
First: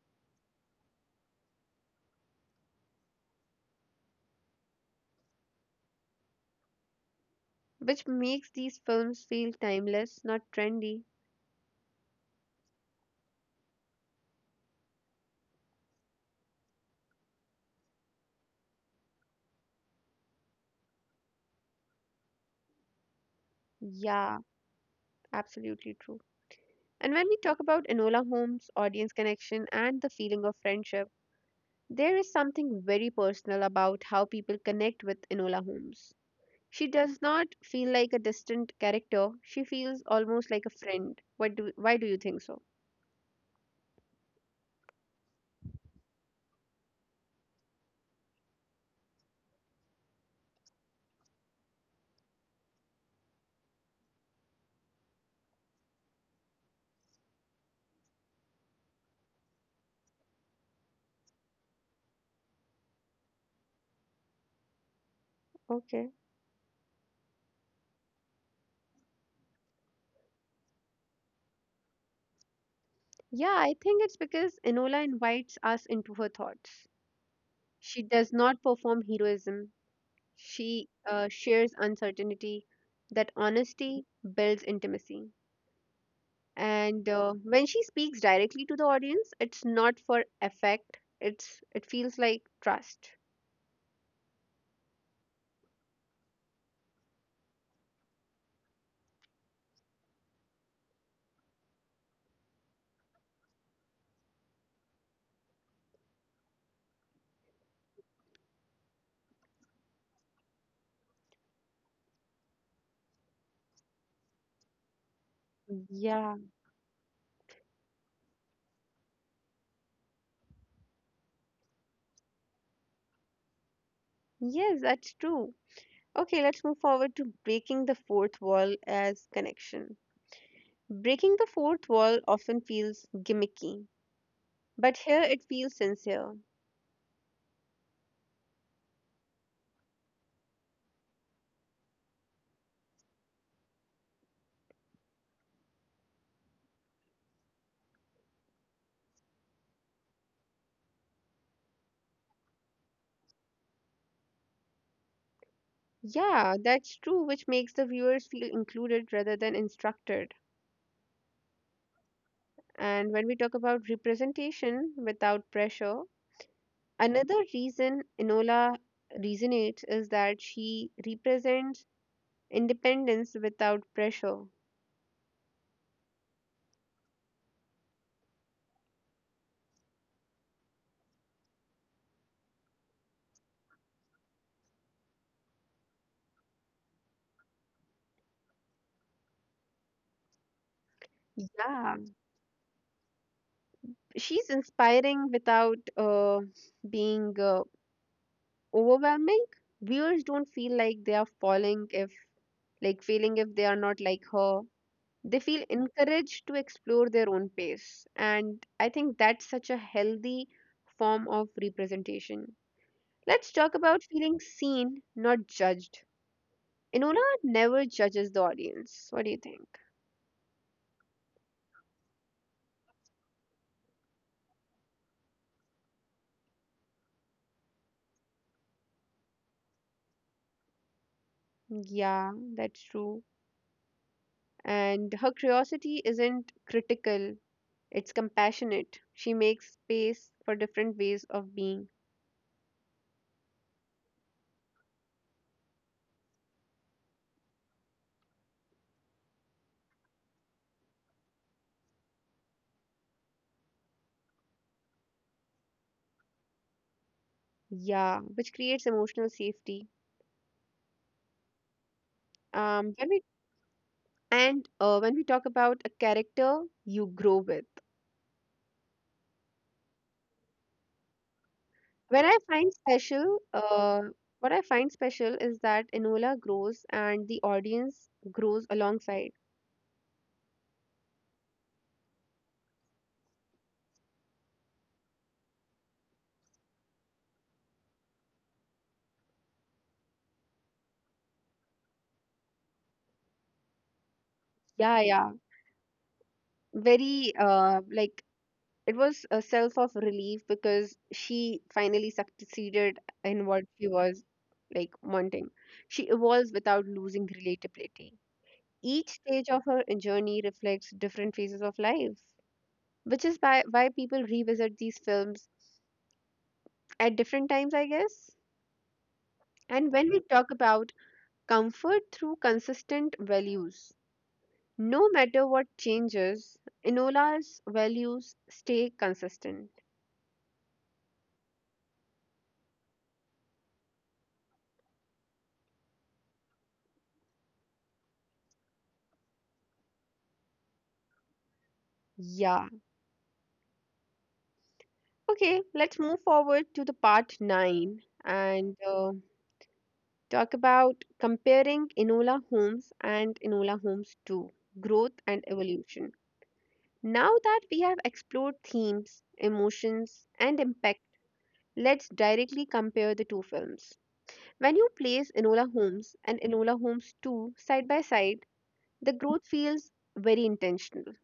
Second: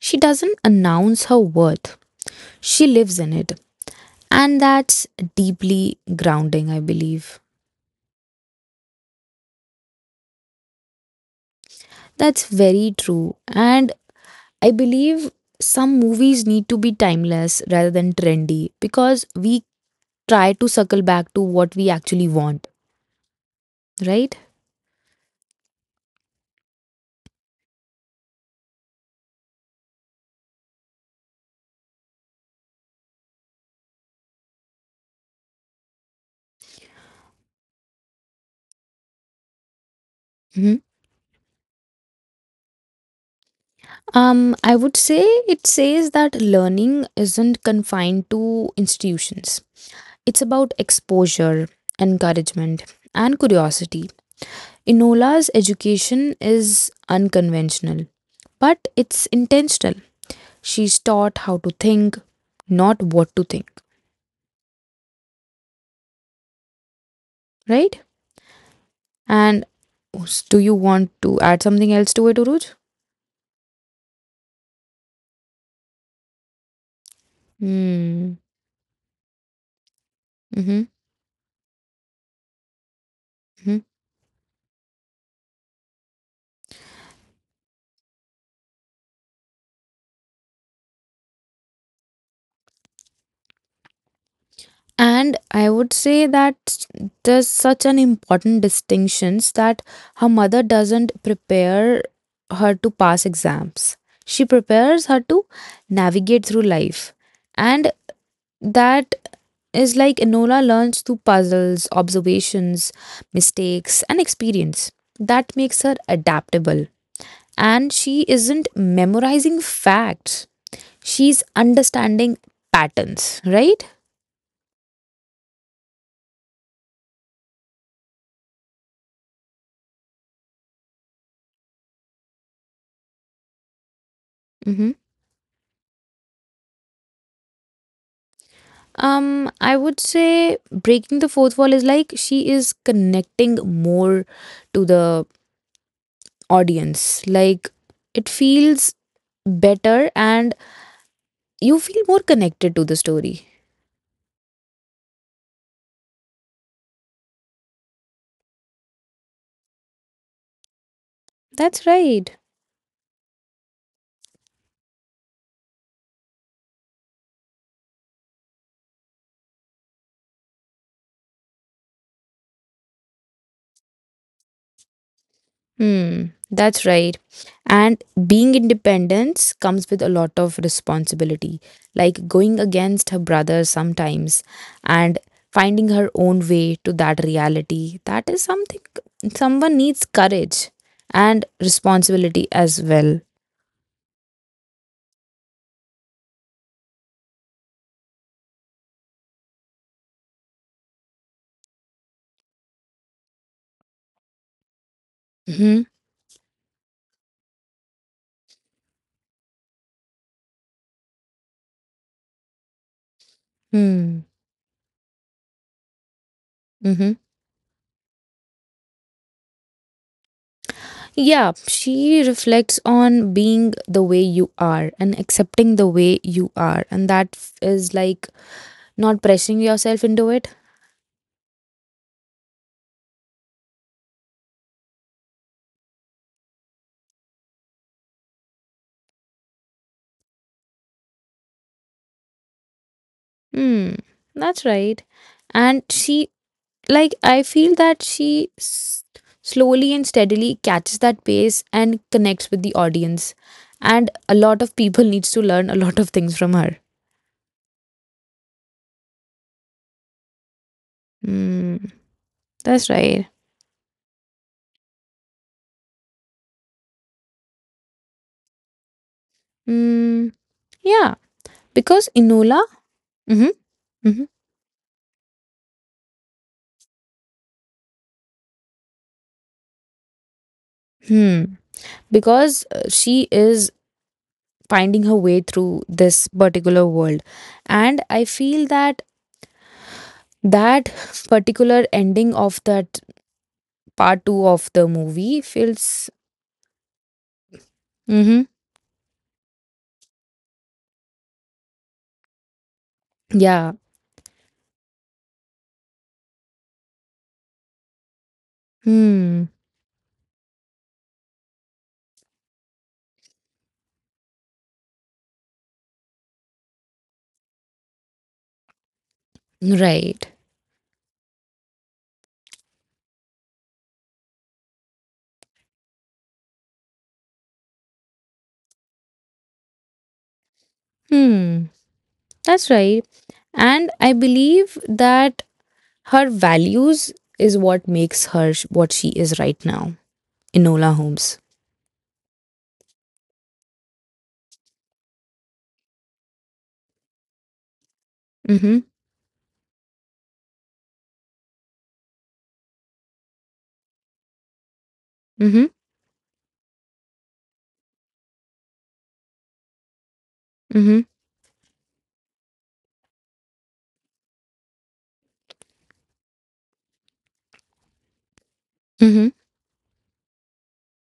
she doesn't announce her worth, she lives in it. And that's deeply grounding, I believe.
Which makes these films feel timeless, not trendy.
That's very true. And I believe some movies need to be timeless rather than trendy because we try to circle back to what we actually want, right?
Yeah, absolutely true. And when we talk about Enola Holmes, audience connection, and the feeling of friendship, there is something very personal about how people connect with Enola Holmes. She does not feel like a distant character. She feels almost like a
Mhm.
friend. What do? Why do you think so?
Um, I would say it says that learning isn't confined to institutions. It's about exposure, encouragement, and curiosity. Inola's education is unconventional, but it's intentional. She's taught how to think, not what to think.
Okay.
Right? And do you want to add something else to it, Uruj?
Yeah, I think it's because Enola invites us into her thoughts. She does
Hmm.
not perform heroism. She
Mm-hmm.
shares uncertainty. That
Hmm.
honesty builds intimacy. And when she speaks directly to the audience, it's not for effect. It feels like trust.
And I would say that there's such an important distinctions that her mother doesn't prepare her to pass exams. She prepares her to navigate through life. And that is like Enola learns through puzzles, observations, mistakes, and experience. That makes her
Yeah.
adaptable and she isn't memorizing facts, she's understanding patterns, right?
Yes, that's true. Okay, let's move forward to breaking the fourth wall as connection. Breaking the fourth wall often feels gimmicky,
Mm-hmm.
but here it feels sincere.
Um, I would say breaking the fourth wall is like she is connecting more to the audience, like it feels better and you feel more connected to the story.
Yeah, that's true, which makes the viewers feel included rather than instructed.
That's right.
And when we talk about representation without pressure, another reason Enola resonates is that she represents independence without pressure.
Hmm, that's right. And being independent comes with a lot of responsibility, like going against her brother sometimes and finding her own way to that reality. That is something someone needs courage and
Yeah,
responsibility as well.
she's inspiring without being overwhelming. Viewers don't feel like they are falling if, like, failing if they are not like her. They feel
Mm-hmm.
encouraged to explore their own pace, and I think that's such a healthy form of representation. Let's talk about
Hmm.
feeling seen, not judged.
Mm-hmm.
Enola never judges the audience. What do you think?
Yeah, she reflects on being the way you are and accepting the way you are, and that is like not pressing yourself into it.
Yeah, that's true. And her curiosity isn't critical, it's compassionate. She makes space for different ways of being.
Hmm, that's right. And she, like, I feel that she slowly and steadily catches that pace and connects with the audience. And a lot of people needs to learn a lot of things from her.
Yeah, which creates emotional safety.
Hmm, that's
When we
right.
And when we talk about a character you grow with.
Hmm, yeah, because
When I
Inola,
find special,
mm-hmm, mm-hmm,
What I find special is that Enola grows and the audience grows alongside.
hmm, because she is finding her way through this particular world, and I feel that that particular ending of that part 2 of the
Yeah, yeah.
movie feels
Very like
Mm-hmm.
it was a self of relief because she finally succeeded in what
Yeah.
she was like wanting. She evolves without losing relatability. Each stage
Hmm.
of her journey reflects different phases of life, which is why people revisit these films at different times, I guess. And when we
Right.
talk about comfort through consistent values. No matter what changes, Enola's values stay consistent.
Hmm. That's right. And I believe that her values is what makes her what she is right now, Enola Holmes.
Yeah. Okay, let's move forward to the part 9 and
Mm-hmm.
talk about comparing Enola Holmes and Enola Holmes 2, growth and
Mm-hmm.
evolution. Now that we have explored themes, emotions, and impact,
Mm-hmm.
let's directly compare the two films. When you place Enola Holmes and Enola Holmes 2 side by side, the
Mm-hmm.
growth feels very intentional.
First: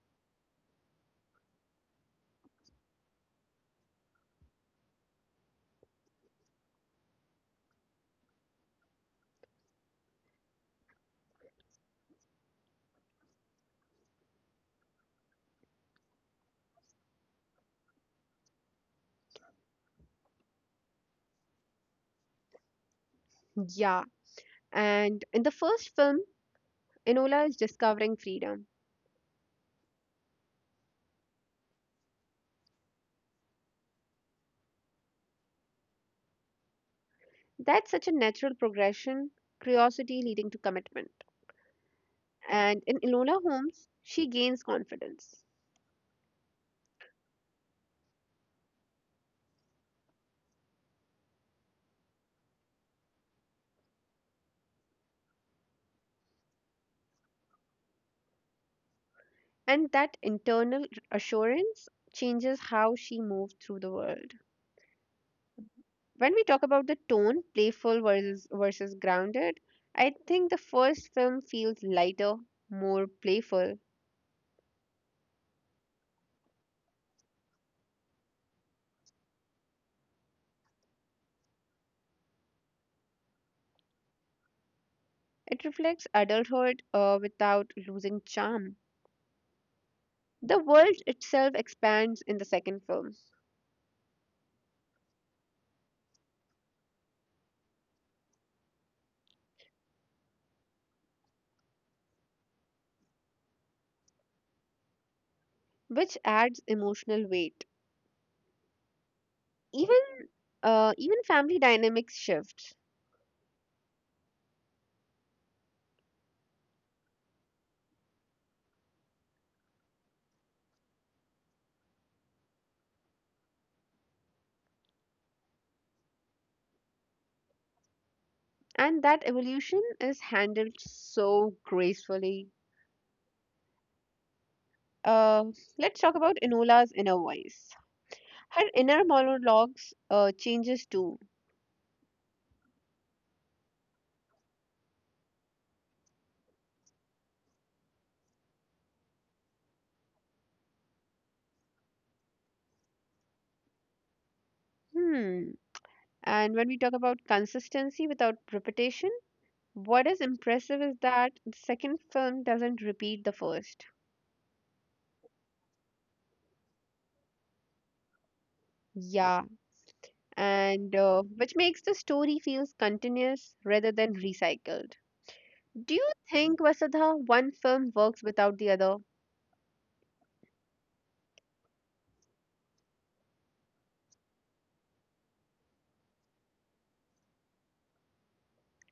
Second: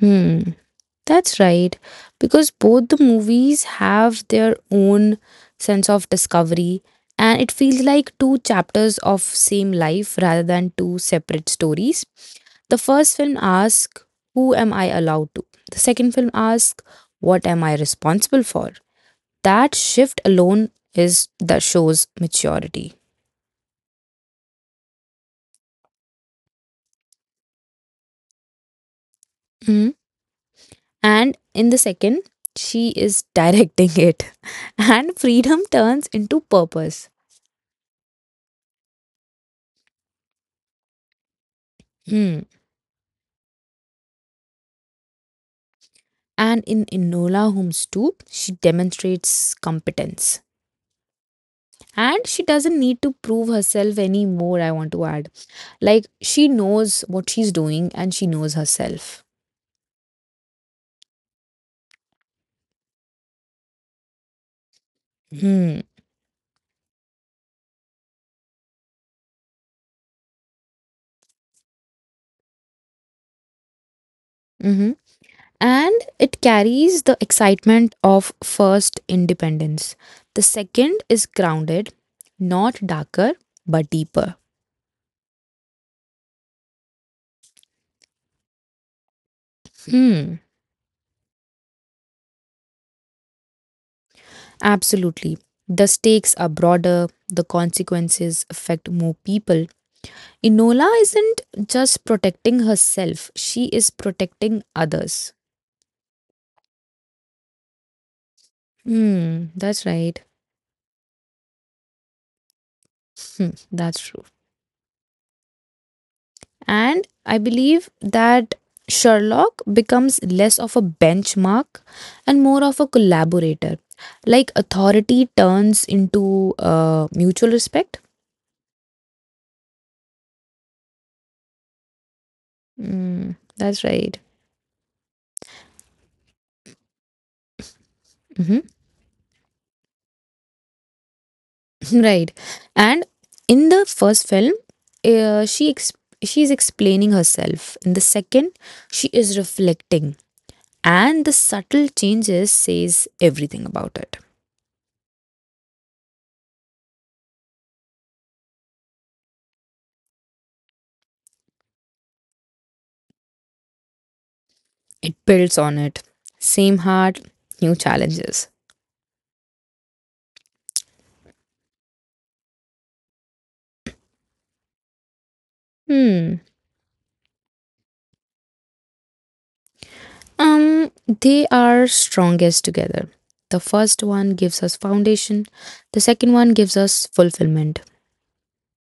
Hmm. That's right. Because both the movies have their own sense of discovery and it feels like two chapters of same life rather than two separate stories. The first film asks, who am I allowed to? The second film asks, what am I responsible for? That shift alone is that shows maturity.
Yeah, and in the first film, Enola is discovering freedom.
Mhm. And in the second, she is directing it. *laughs* And freedom turns into purpose.
That's such a natural progression, curiosity leading to commitment.
Hmm.
And in Enola Holmes, she gains confidence.
And in Inola Holmes too, she demonstrates competence. And she doesn't need to prove herself anymore, I want to add. Like, she knows what she's doing and she knows herself.
And that internal assurance changes how she moves through the world.
Hmm.
When we talk about the tone, playful versus grounded, I think the first film feels lighter, more playful.
Mhm. And it carries the excitement of first independence. The second is grounded, not darker, but deeper.
It reflects adulthood without losing charm.
Hmm.
The world itself expands in the second film,
Absolutely. The stakes are broader, the consequences affect more people. Enola isn't just protecting herself, she is protecting others.
which adds emotional weight.
Hmm, that's
Even
right.
even family dynamics shift,
Hmm, that's true. And I believe that Sherlock becomes less of a benchmark and more of a collaborator. Like authority turns into mutual respect.
and that evolution is handled so gracefully.
Mm, that's right.
Uh, let's talk about Enola's inner voice.
Hmm.
Her inner monologues changes too.
*laughs* Right. And in the first film, uh, she ex- she is explaining herself. In the second, she is reflecting, and the subtle changes says everything about it.
Hmm. And when we talk about consistency without repetition, what is impressive is that the second film doesn't repeat the first.
It builds on it. Same heart, new challenges.
Yeah, and which makes the story feels continuous rather than recycled. Do you
Hmm.
think, Vasudha, one film works without the other?
Um, they are strongest together. The first one gives us foundation. The second one gives us fulfillment.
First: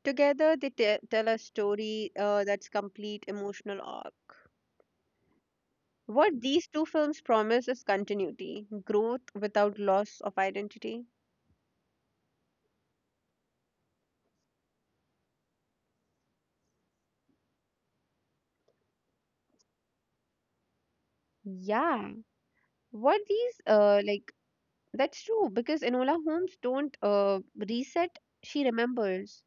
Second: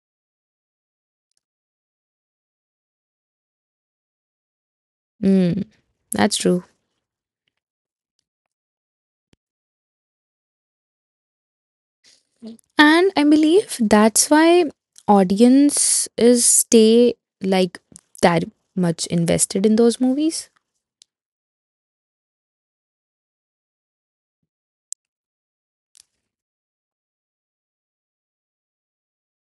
Together, they tell a story that's complete emotional arc.
Hmm. That's
What
true.
these two films promise is continuity, growth without loss of identity.
And I believe that's why audience is stay like that much invested in those movies.
Yeah. What these like That's true because Enola Holmes don't reset, she remembers.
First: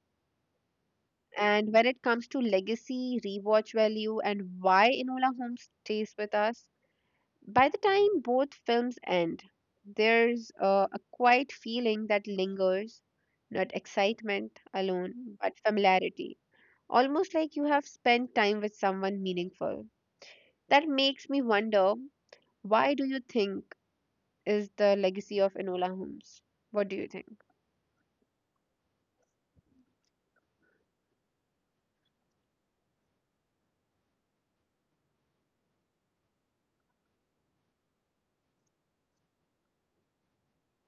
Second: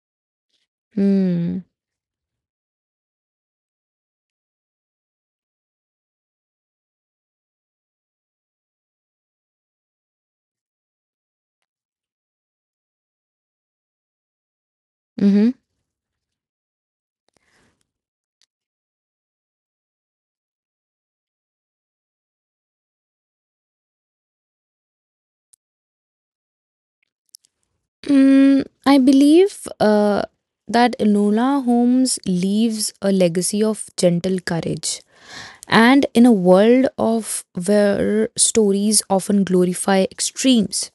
Hmm.
And when it comes to legacy, rewatch value, and why Enola Holmes stays with us, by the time both films end, there's a quiet feeling that lingers, not excitement alone,
Mm-hmm.
but familiarity. Almost like you have spent time with someone meaningful. That makes me wonder, why do you think is the legacy of Enola Holmes? What do you think?
I believe that Enola Holmes leaves a legacy of gentle courage. And in a world of where stories often glorify extremes,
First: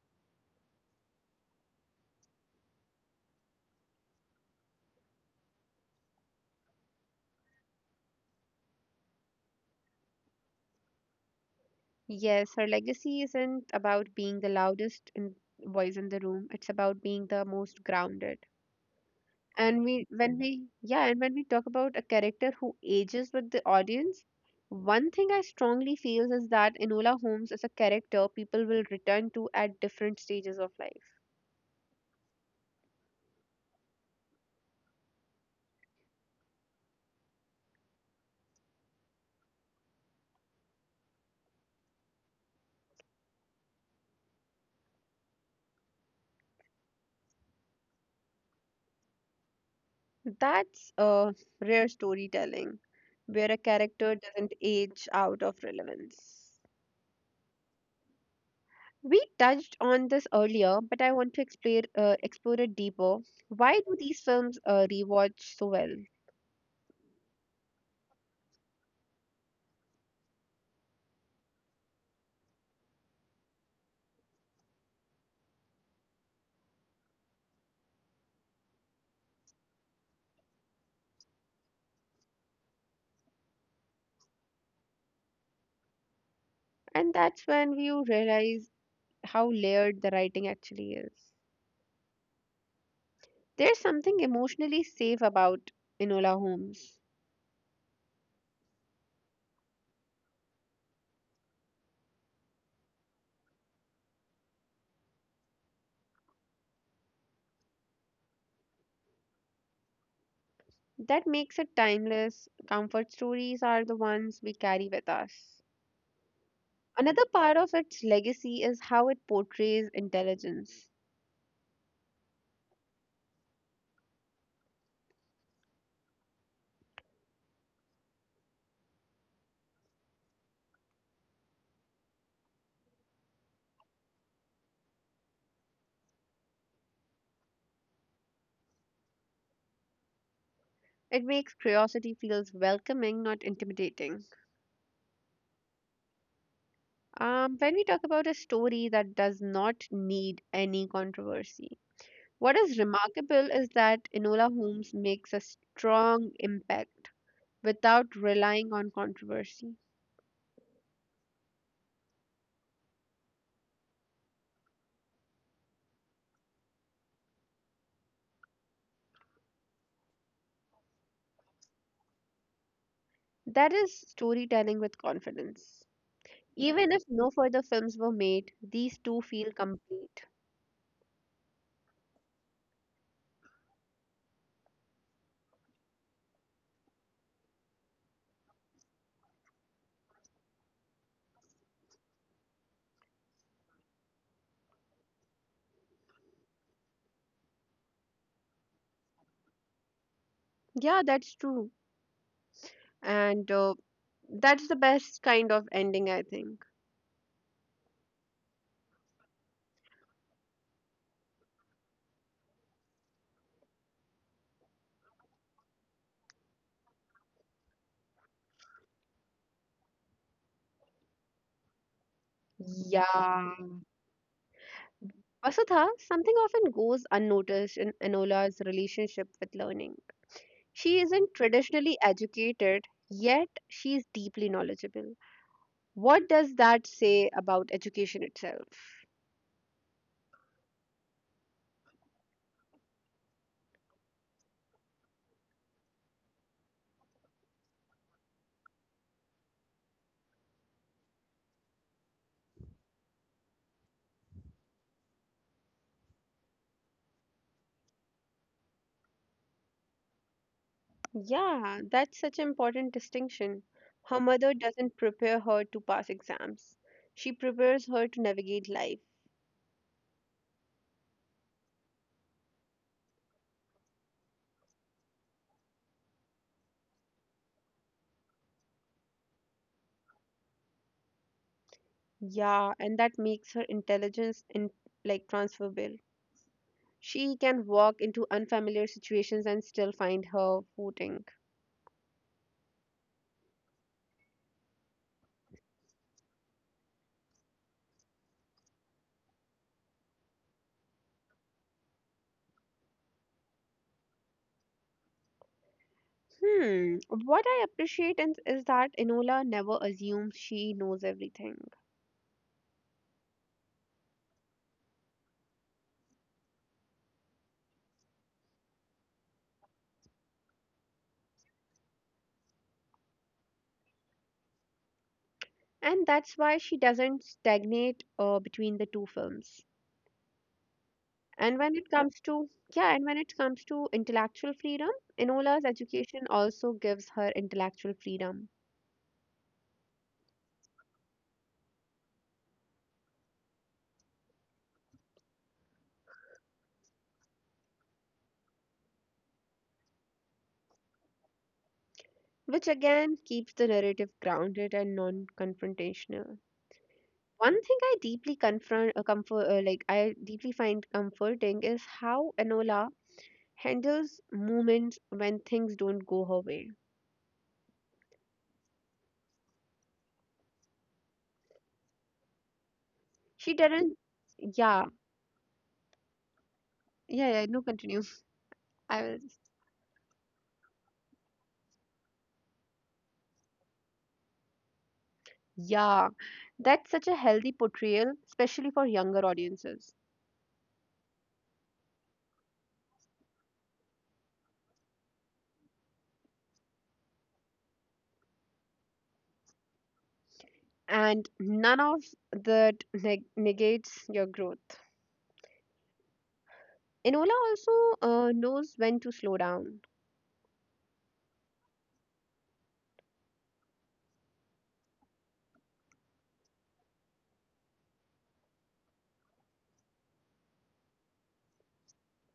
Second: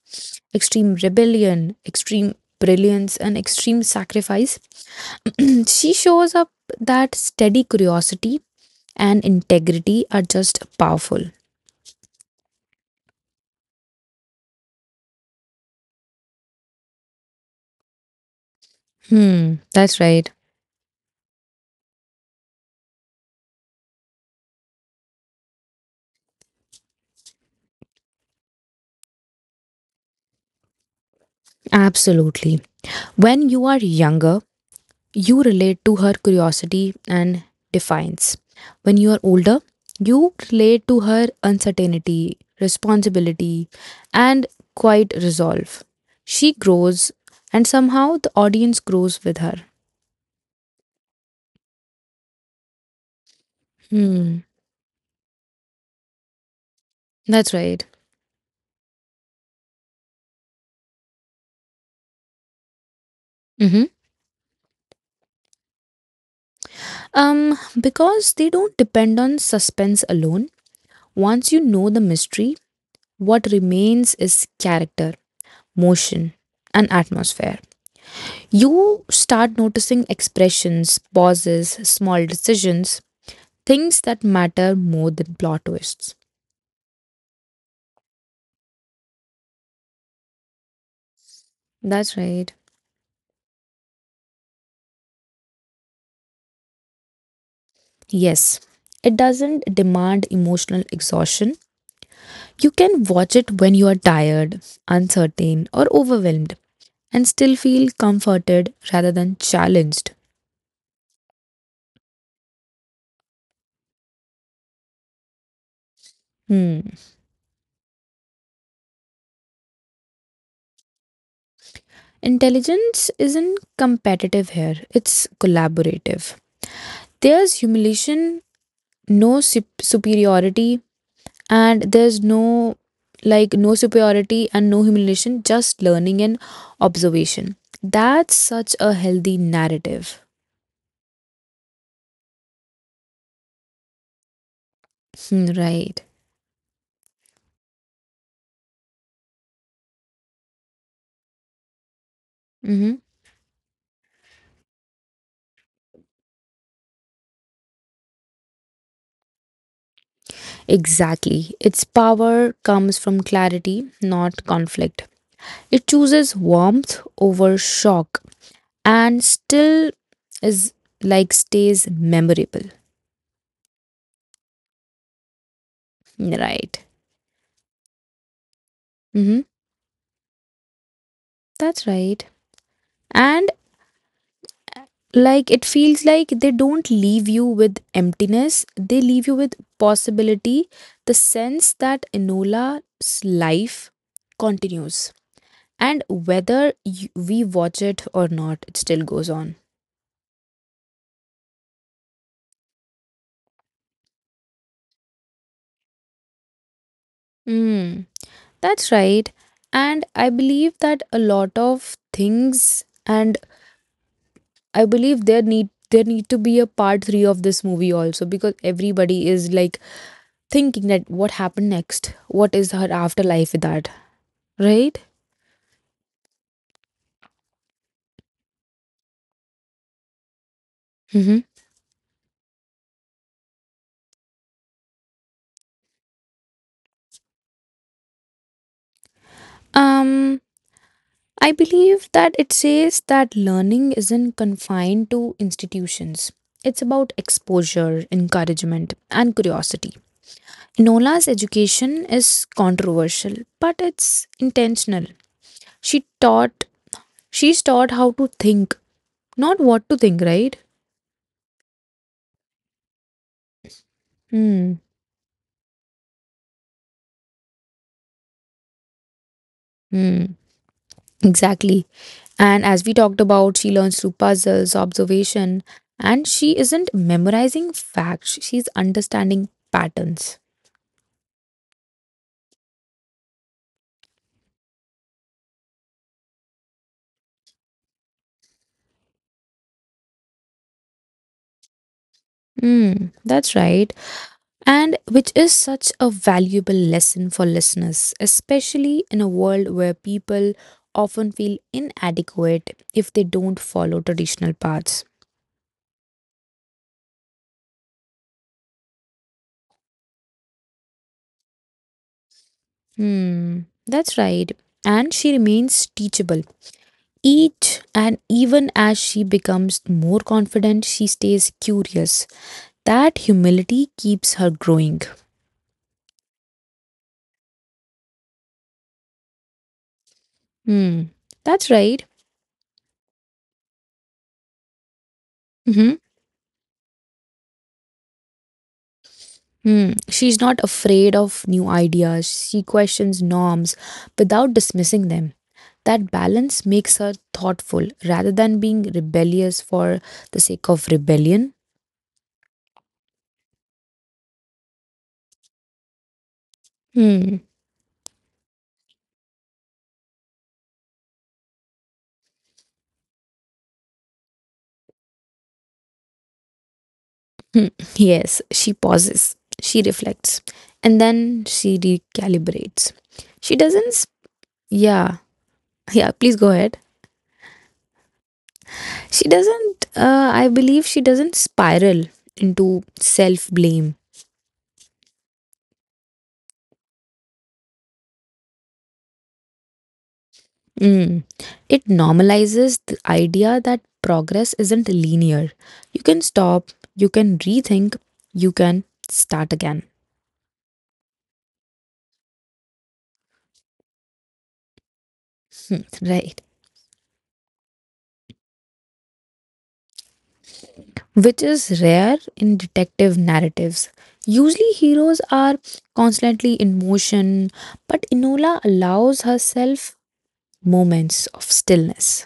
extreme rebellion, extreme brilliance, and extreme sacrifice, *clears throat* she shows up that steady curiosity and integrity are just powerful.
Yes, her legacy isn't about being the loudest in, voice in the room. It's about being the most grounded.
Hmm,
And
that's
we,
right.
when we, yeah, and when we talk about a character who ages with the audience, one thing I strongly feel is that Enola Holmes is a character people will return to at different stages of life.
Absolutely. When you are younger, you relate to her curiosity and defiance. When you are older, you relate to her uncertainty, responsibility, and quiet resolve. She grows, and somehow the audience grows with her.
That's a rare storytelling, where a character
Hmm,
doesn't age out of relevance.
that's right.
We touched on this earlier, but I want to explore, explore it deeper. Why
Hmm.
do these films rewatch so well?
Because they don't depend on suspense alone. Once you know the mystery, what remains is character, motion, and atmosphere. You start noticing expressions, pauses, small decisions, things that matter more than plot twists.
And that's when you realize how layered the writing actually is.
That's right.
There's something emotionally safe about Enola Holmes
Yes, it doesn't demand emotional exhaustion. You can watch it when you are tired, uncertain, or overwhelmed and still feel comforted rather than challenged.
that makes it timeless. Comfort stories are the ones we carry with us.
Hmm.
Another part of its legacy is how it portrays intelligence.
Intelligence isn't competitive here, it's collaborative. There's humiliation, no superiority, and there's no like no superiority and no humiliation, just learning and observation. That's such a healthy narrative.
It makes curiosity feels welcoming, not intimidating.
Hmm, right.
When we talk about a story that does not need any controversy, what is
Hmm,
remarkable is that Enola Holmes makes a strong impact without relying on controversy.
exactly, its power comes from clarity not conflict. It chooses warmth over shock and still is like stays memorable.
That is storytelling with confidence.
Hmm, right.
Even if no further films were made, these two
Hmm,
feel complete.
that's right. And like it feels like they don't leave you with emptiness, they leave you with possibility, the sense that Enola's life continues and whether you, we watch it or not, it still goes on.
Yeah, that's true. And that's the best kind of ending, I think.
Mm, that's right. And I believe that a lot of things, and I believe there need to be a part 3 of this movie also because everybody is like thinking that what happened next, what is her afterlife
Yeah.
with that, right?
Vasudha, something often goes unnoticed in Enola's relationship with learning. She isn't
Mhm.
traditionally educated, yet she is deeply knowledgeable. What does that say about education itself?
Um, I believe that it says that learning isn't confined to institutions. It's about exposure, encouragement, and curiosity. Nola's education is controversial, but it's intentional. She taught, she's taught how to think, not what to think, right?
Yeah, that's such an important distinction. Her mother
Hmm.
doesn't prepare her to pass exams. She prepares her to navigate life.
Hmm. Exactly. And as we talked about, she learns through puzzles, observation, and she isn't memorizing facts, she's understanding patterns.
Yeah, and that makes her intelligence in like transferable. She can walk into unfamiliar situations and still find her footing.
Mm, that's right. And which is such a valuable lesson for listeners, especially in a world where people often feel inadequate if they don't follow traditional paths.
Hmm, what I appreciate in, is that Enola never assumes she knows everything.
Hmm, that's right. And she remains teachable. Each and even as she becomes more confident, she stays curious. That humility keeps her growing.
And that's why she doesn't stagnate between the two films,
Hmm,
and
that's
when it
right.
comes to, yeah, and when it comes to intellectual freedom, Enola's
Mm-hmm.
education also gives her intellectual freedom,
Hmm. She's not afraid of new ideas. She questions norms without dismissing them. That balance makes her thoughtful rather than being rebellious for the sake of rebellion.
which again keeps the narrative grounded and non-confrontational.
Hmm.
One thing I deeply confront comfort like I deeply find comforting is how Enola handles moments when things don't go her way.
Hmm. Yes, she pauses. She reflects. And then she recalibrates.
She
She doesn't.
doesn't.
S-
Yeah.
Yeah. Yeah, please go ahead.
Yeah, no, continue. *laughs* I will.
She doesn't. I believe she doesn't spiral into self blame.
Yeah, that's such a healthy portrayal, especially for younger audiences.
Mm. It normalizes the idea that progress isn't linear. You can stop, you can rethink, you can start again.
And none of that negates your growth.
Hmm, right.
Enola also knows when to slow down.
Which is rare in detective narratives. Usually, heroes are constantly in motion, but Inola allows herself moments of stillness.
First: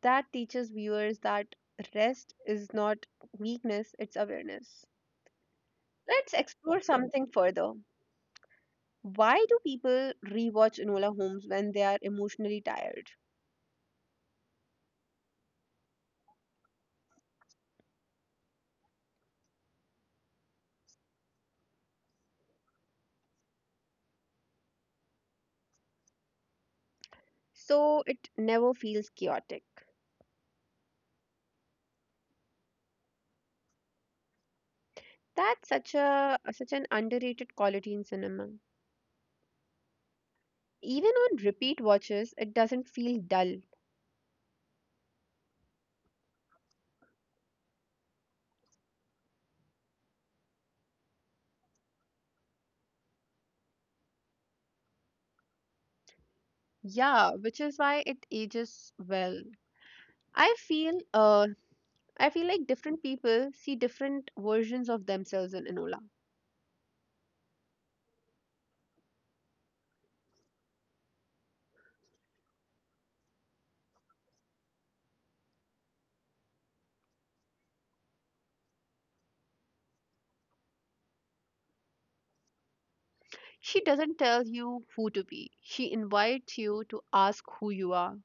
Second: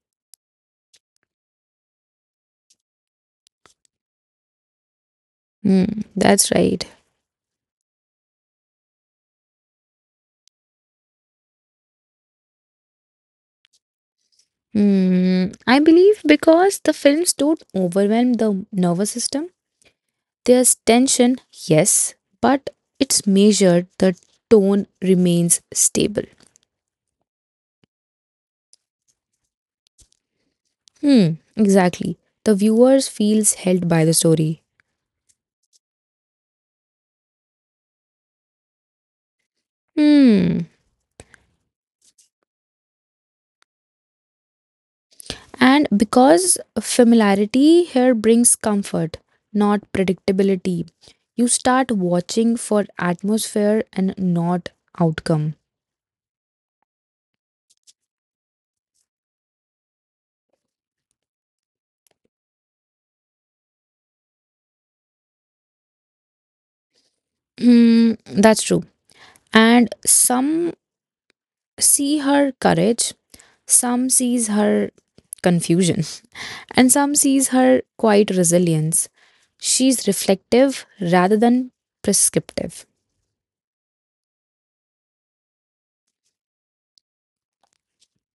That teaches viewers that rest is not weakness, it's awareness.
Hmm,
Let's
that's
explore
right.
something further. Why do people rewatch Enola Holmes when they are emotionally tired?
Hmm, I believe because the films don't overwhelm the nervous system. There's tension, yes, but it's measured, the tone remains stable.
So it never feels chaotic.
Hmm, exactly. The viewers feels held by the story.
That's such a such an underrated quality in cinema.
Hmm.
Even on repeat watches, it doesn't feel dull.
And because familiarity here brings comfort, not predictability. You start watching for atmosphere and not outcome.
Yeah, which is why it ages well. I feel uh I feel like different people see different versions of themselves in Enola.
Hmm, that's true. And some see her courage, some sees her confusion. And some sees her quiet resilience. She's reflective rather than prescriptive.
She doesn't tell you who to be. She invites you to ask who you are.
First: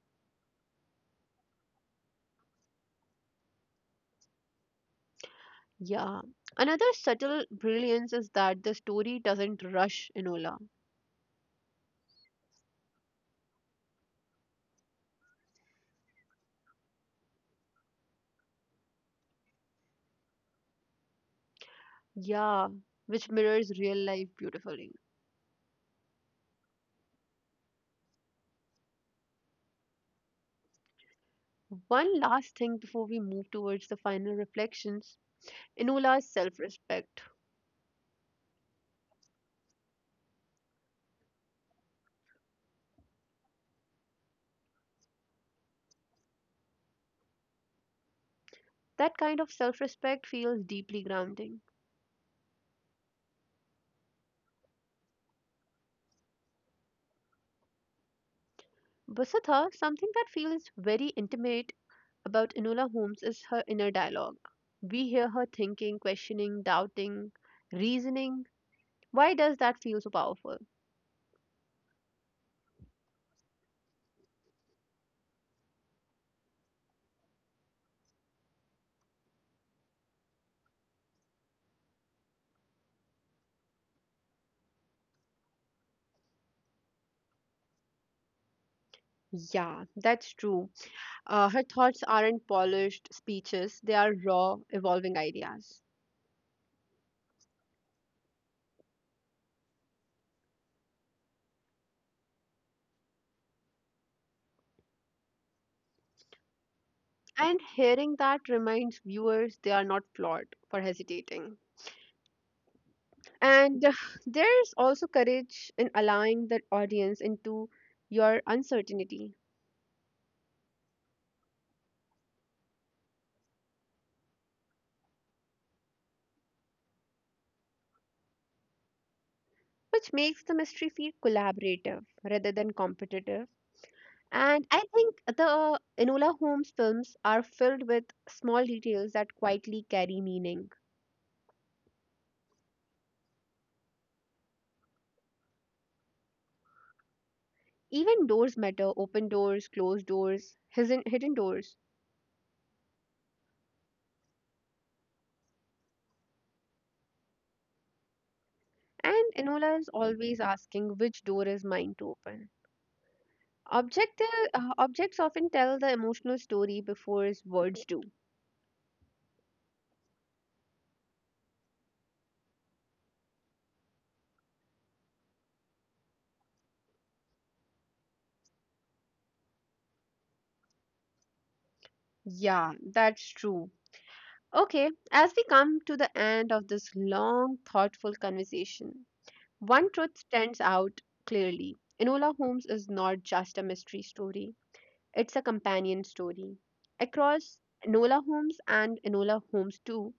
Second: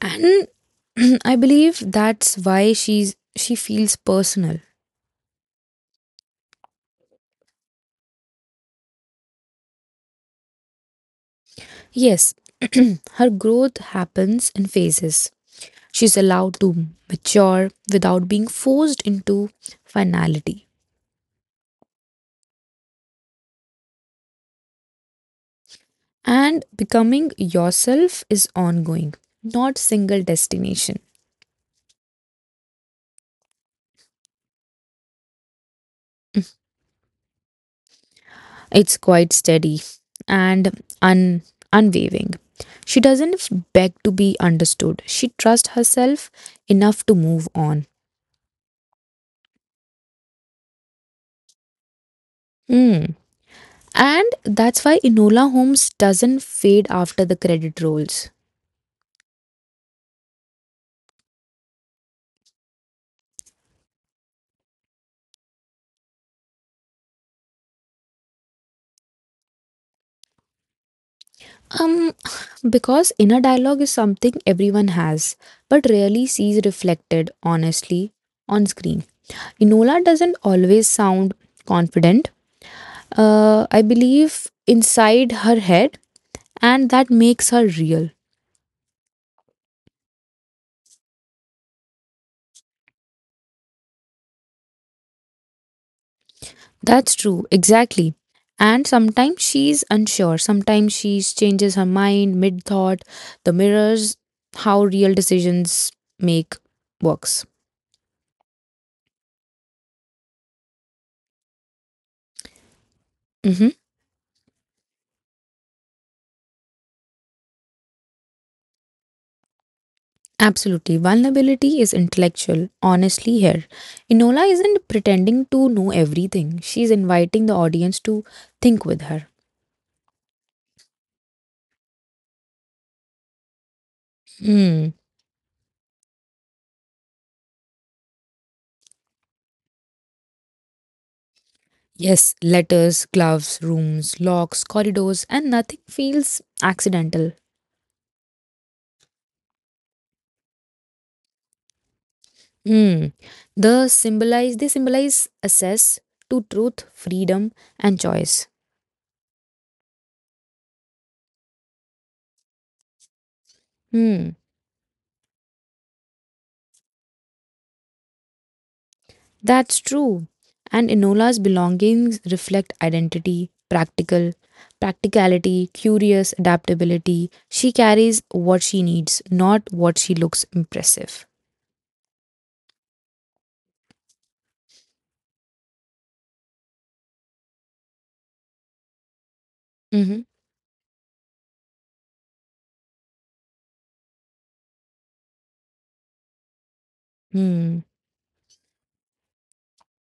And *clears throat* I believe that's why she feels personal.
Yeah. Another subtle brilliance is that the story doesn't rush Enola.
Yes, *clears throat* her growth happens in phases. She's allowed to mature without being forced into finality.
Yeah, which mirrors real life beautifully.
And becoming yourself is ongoing, not single destination.
One last thing before we move towards the final reflections. Enola's self respect.
It's quite steady and unwavering. She doesn't beg to be understood. She trusts herself enough to move on.
That kind of self respect feels deeply grounding.
Hmm. And that's why Enola Holmes doesn't fade after the credit rolls.
Vasudha, something that feels very intimate about Enola Holmes is her inner dialogue. We hear her thinking, questioning, doubting, reasoning. Why does that feel so powerful?
Um, because inner dialogue is something everyone has, but rarely sees reflected honestly on screen. Enola doesn't always sound confident. I believe inside her head, and that makes her real.
Yeah, that's true. Her thoughts aren't polished speeches, they are raw, evolving ideas.
That's true, exactly. And sometimes she's unsure, sometimes she changes her mind mid thought. The mirrors how real decisions make works.
And hearing that reminds viewers they are not flawed for hesitating.
Hmm.
And there's also courage in allowing the audience into your uncertainty,
Absolutely. Vulnerability is intellectual, honestly, here. Enola isn't pretending to know everything, she's inviting the audience to think with her.
which makes the mystery feel collaborative rather than competitive. And I
Hmm.
think the Enola Holmes films are filled with small details that quietly carry meaning.
Yes, letters, gloves, rooms, locks, corridors, and nothing feels accidental.
Even doors matter, open doors, closed doors, hidden doors.
Mm. They symbolize access to truth, freedom, and choice.
And Enola is always asking which door is mine to open. Objective,
Hmm.
Objects often tell the emotional story before his words do.
That's true. And Enola's belongings reflect identity, practicality, curious adaptability. She carries what she needs, not what she looks impressive.
Yeah, that's true. Okay, as we come to the end of this long, thoughtful conversation, one truth
Mm-hmm.
stands out clearly. Enola Holmes is not just a mystery story, it's a companion story. Across
Hmm.
Enola Holmes and Enola Holmes 2,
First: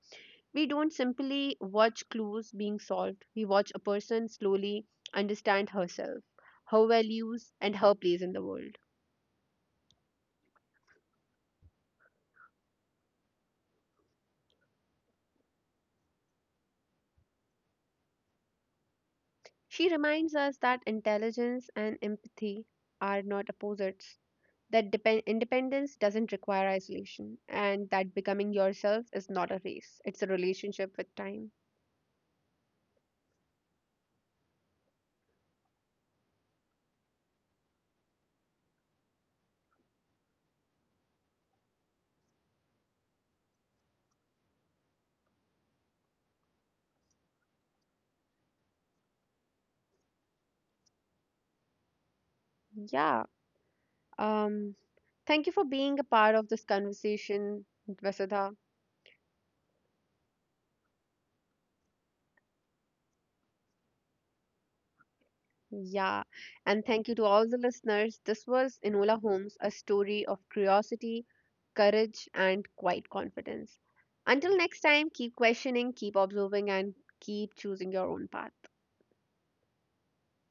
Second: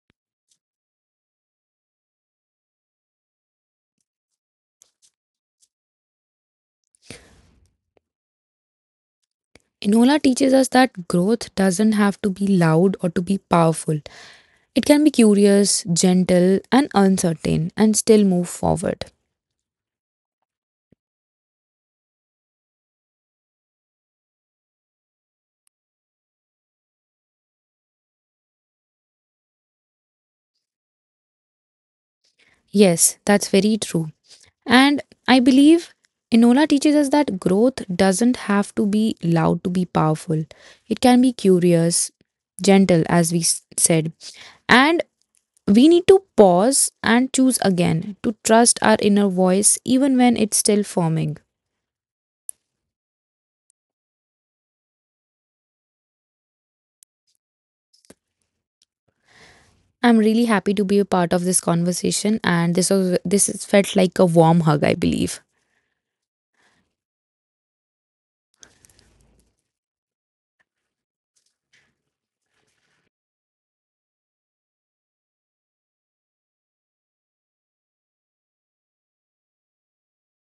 we don't simply watch clues being solved, we watch a person slowly understand herself, her values, and her place in the world.
Enola teaches us that growth doesn't have to be loud or to be powerful. It can be curious, gentle, and uncertain, and still move forward.
She reminds us that intelligence and empathy are not opposites, that independence doesn't require isolation, and that becoming yourself is not a race, it's a relationship with time.
Yes, that's very true. And I believe Enola teaches us that growth doesn't have to be loud to be powerful. It can be curious, gentle, as we said. And we need to pause and choose again to trust our inner voice even when it's still forming.
Yeah. Um, Thank you for being a part of this conversation, Vasudha.
I'm really happy to be a part of this conversation and this is felt like a warm hug, I believe.
Yeah. And thank you to all the listeners. This was Enola Holmes, a story of curiosity, courage, and quiet confidence. Until next time, keep questioning, keep observing, and keep choosing your own path.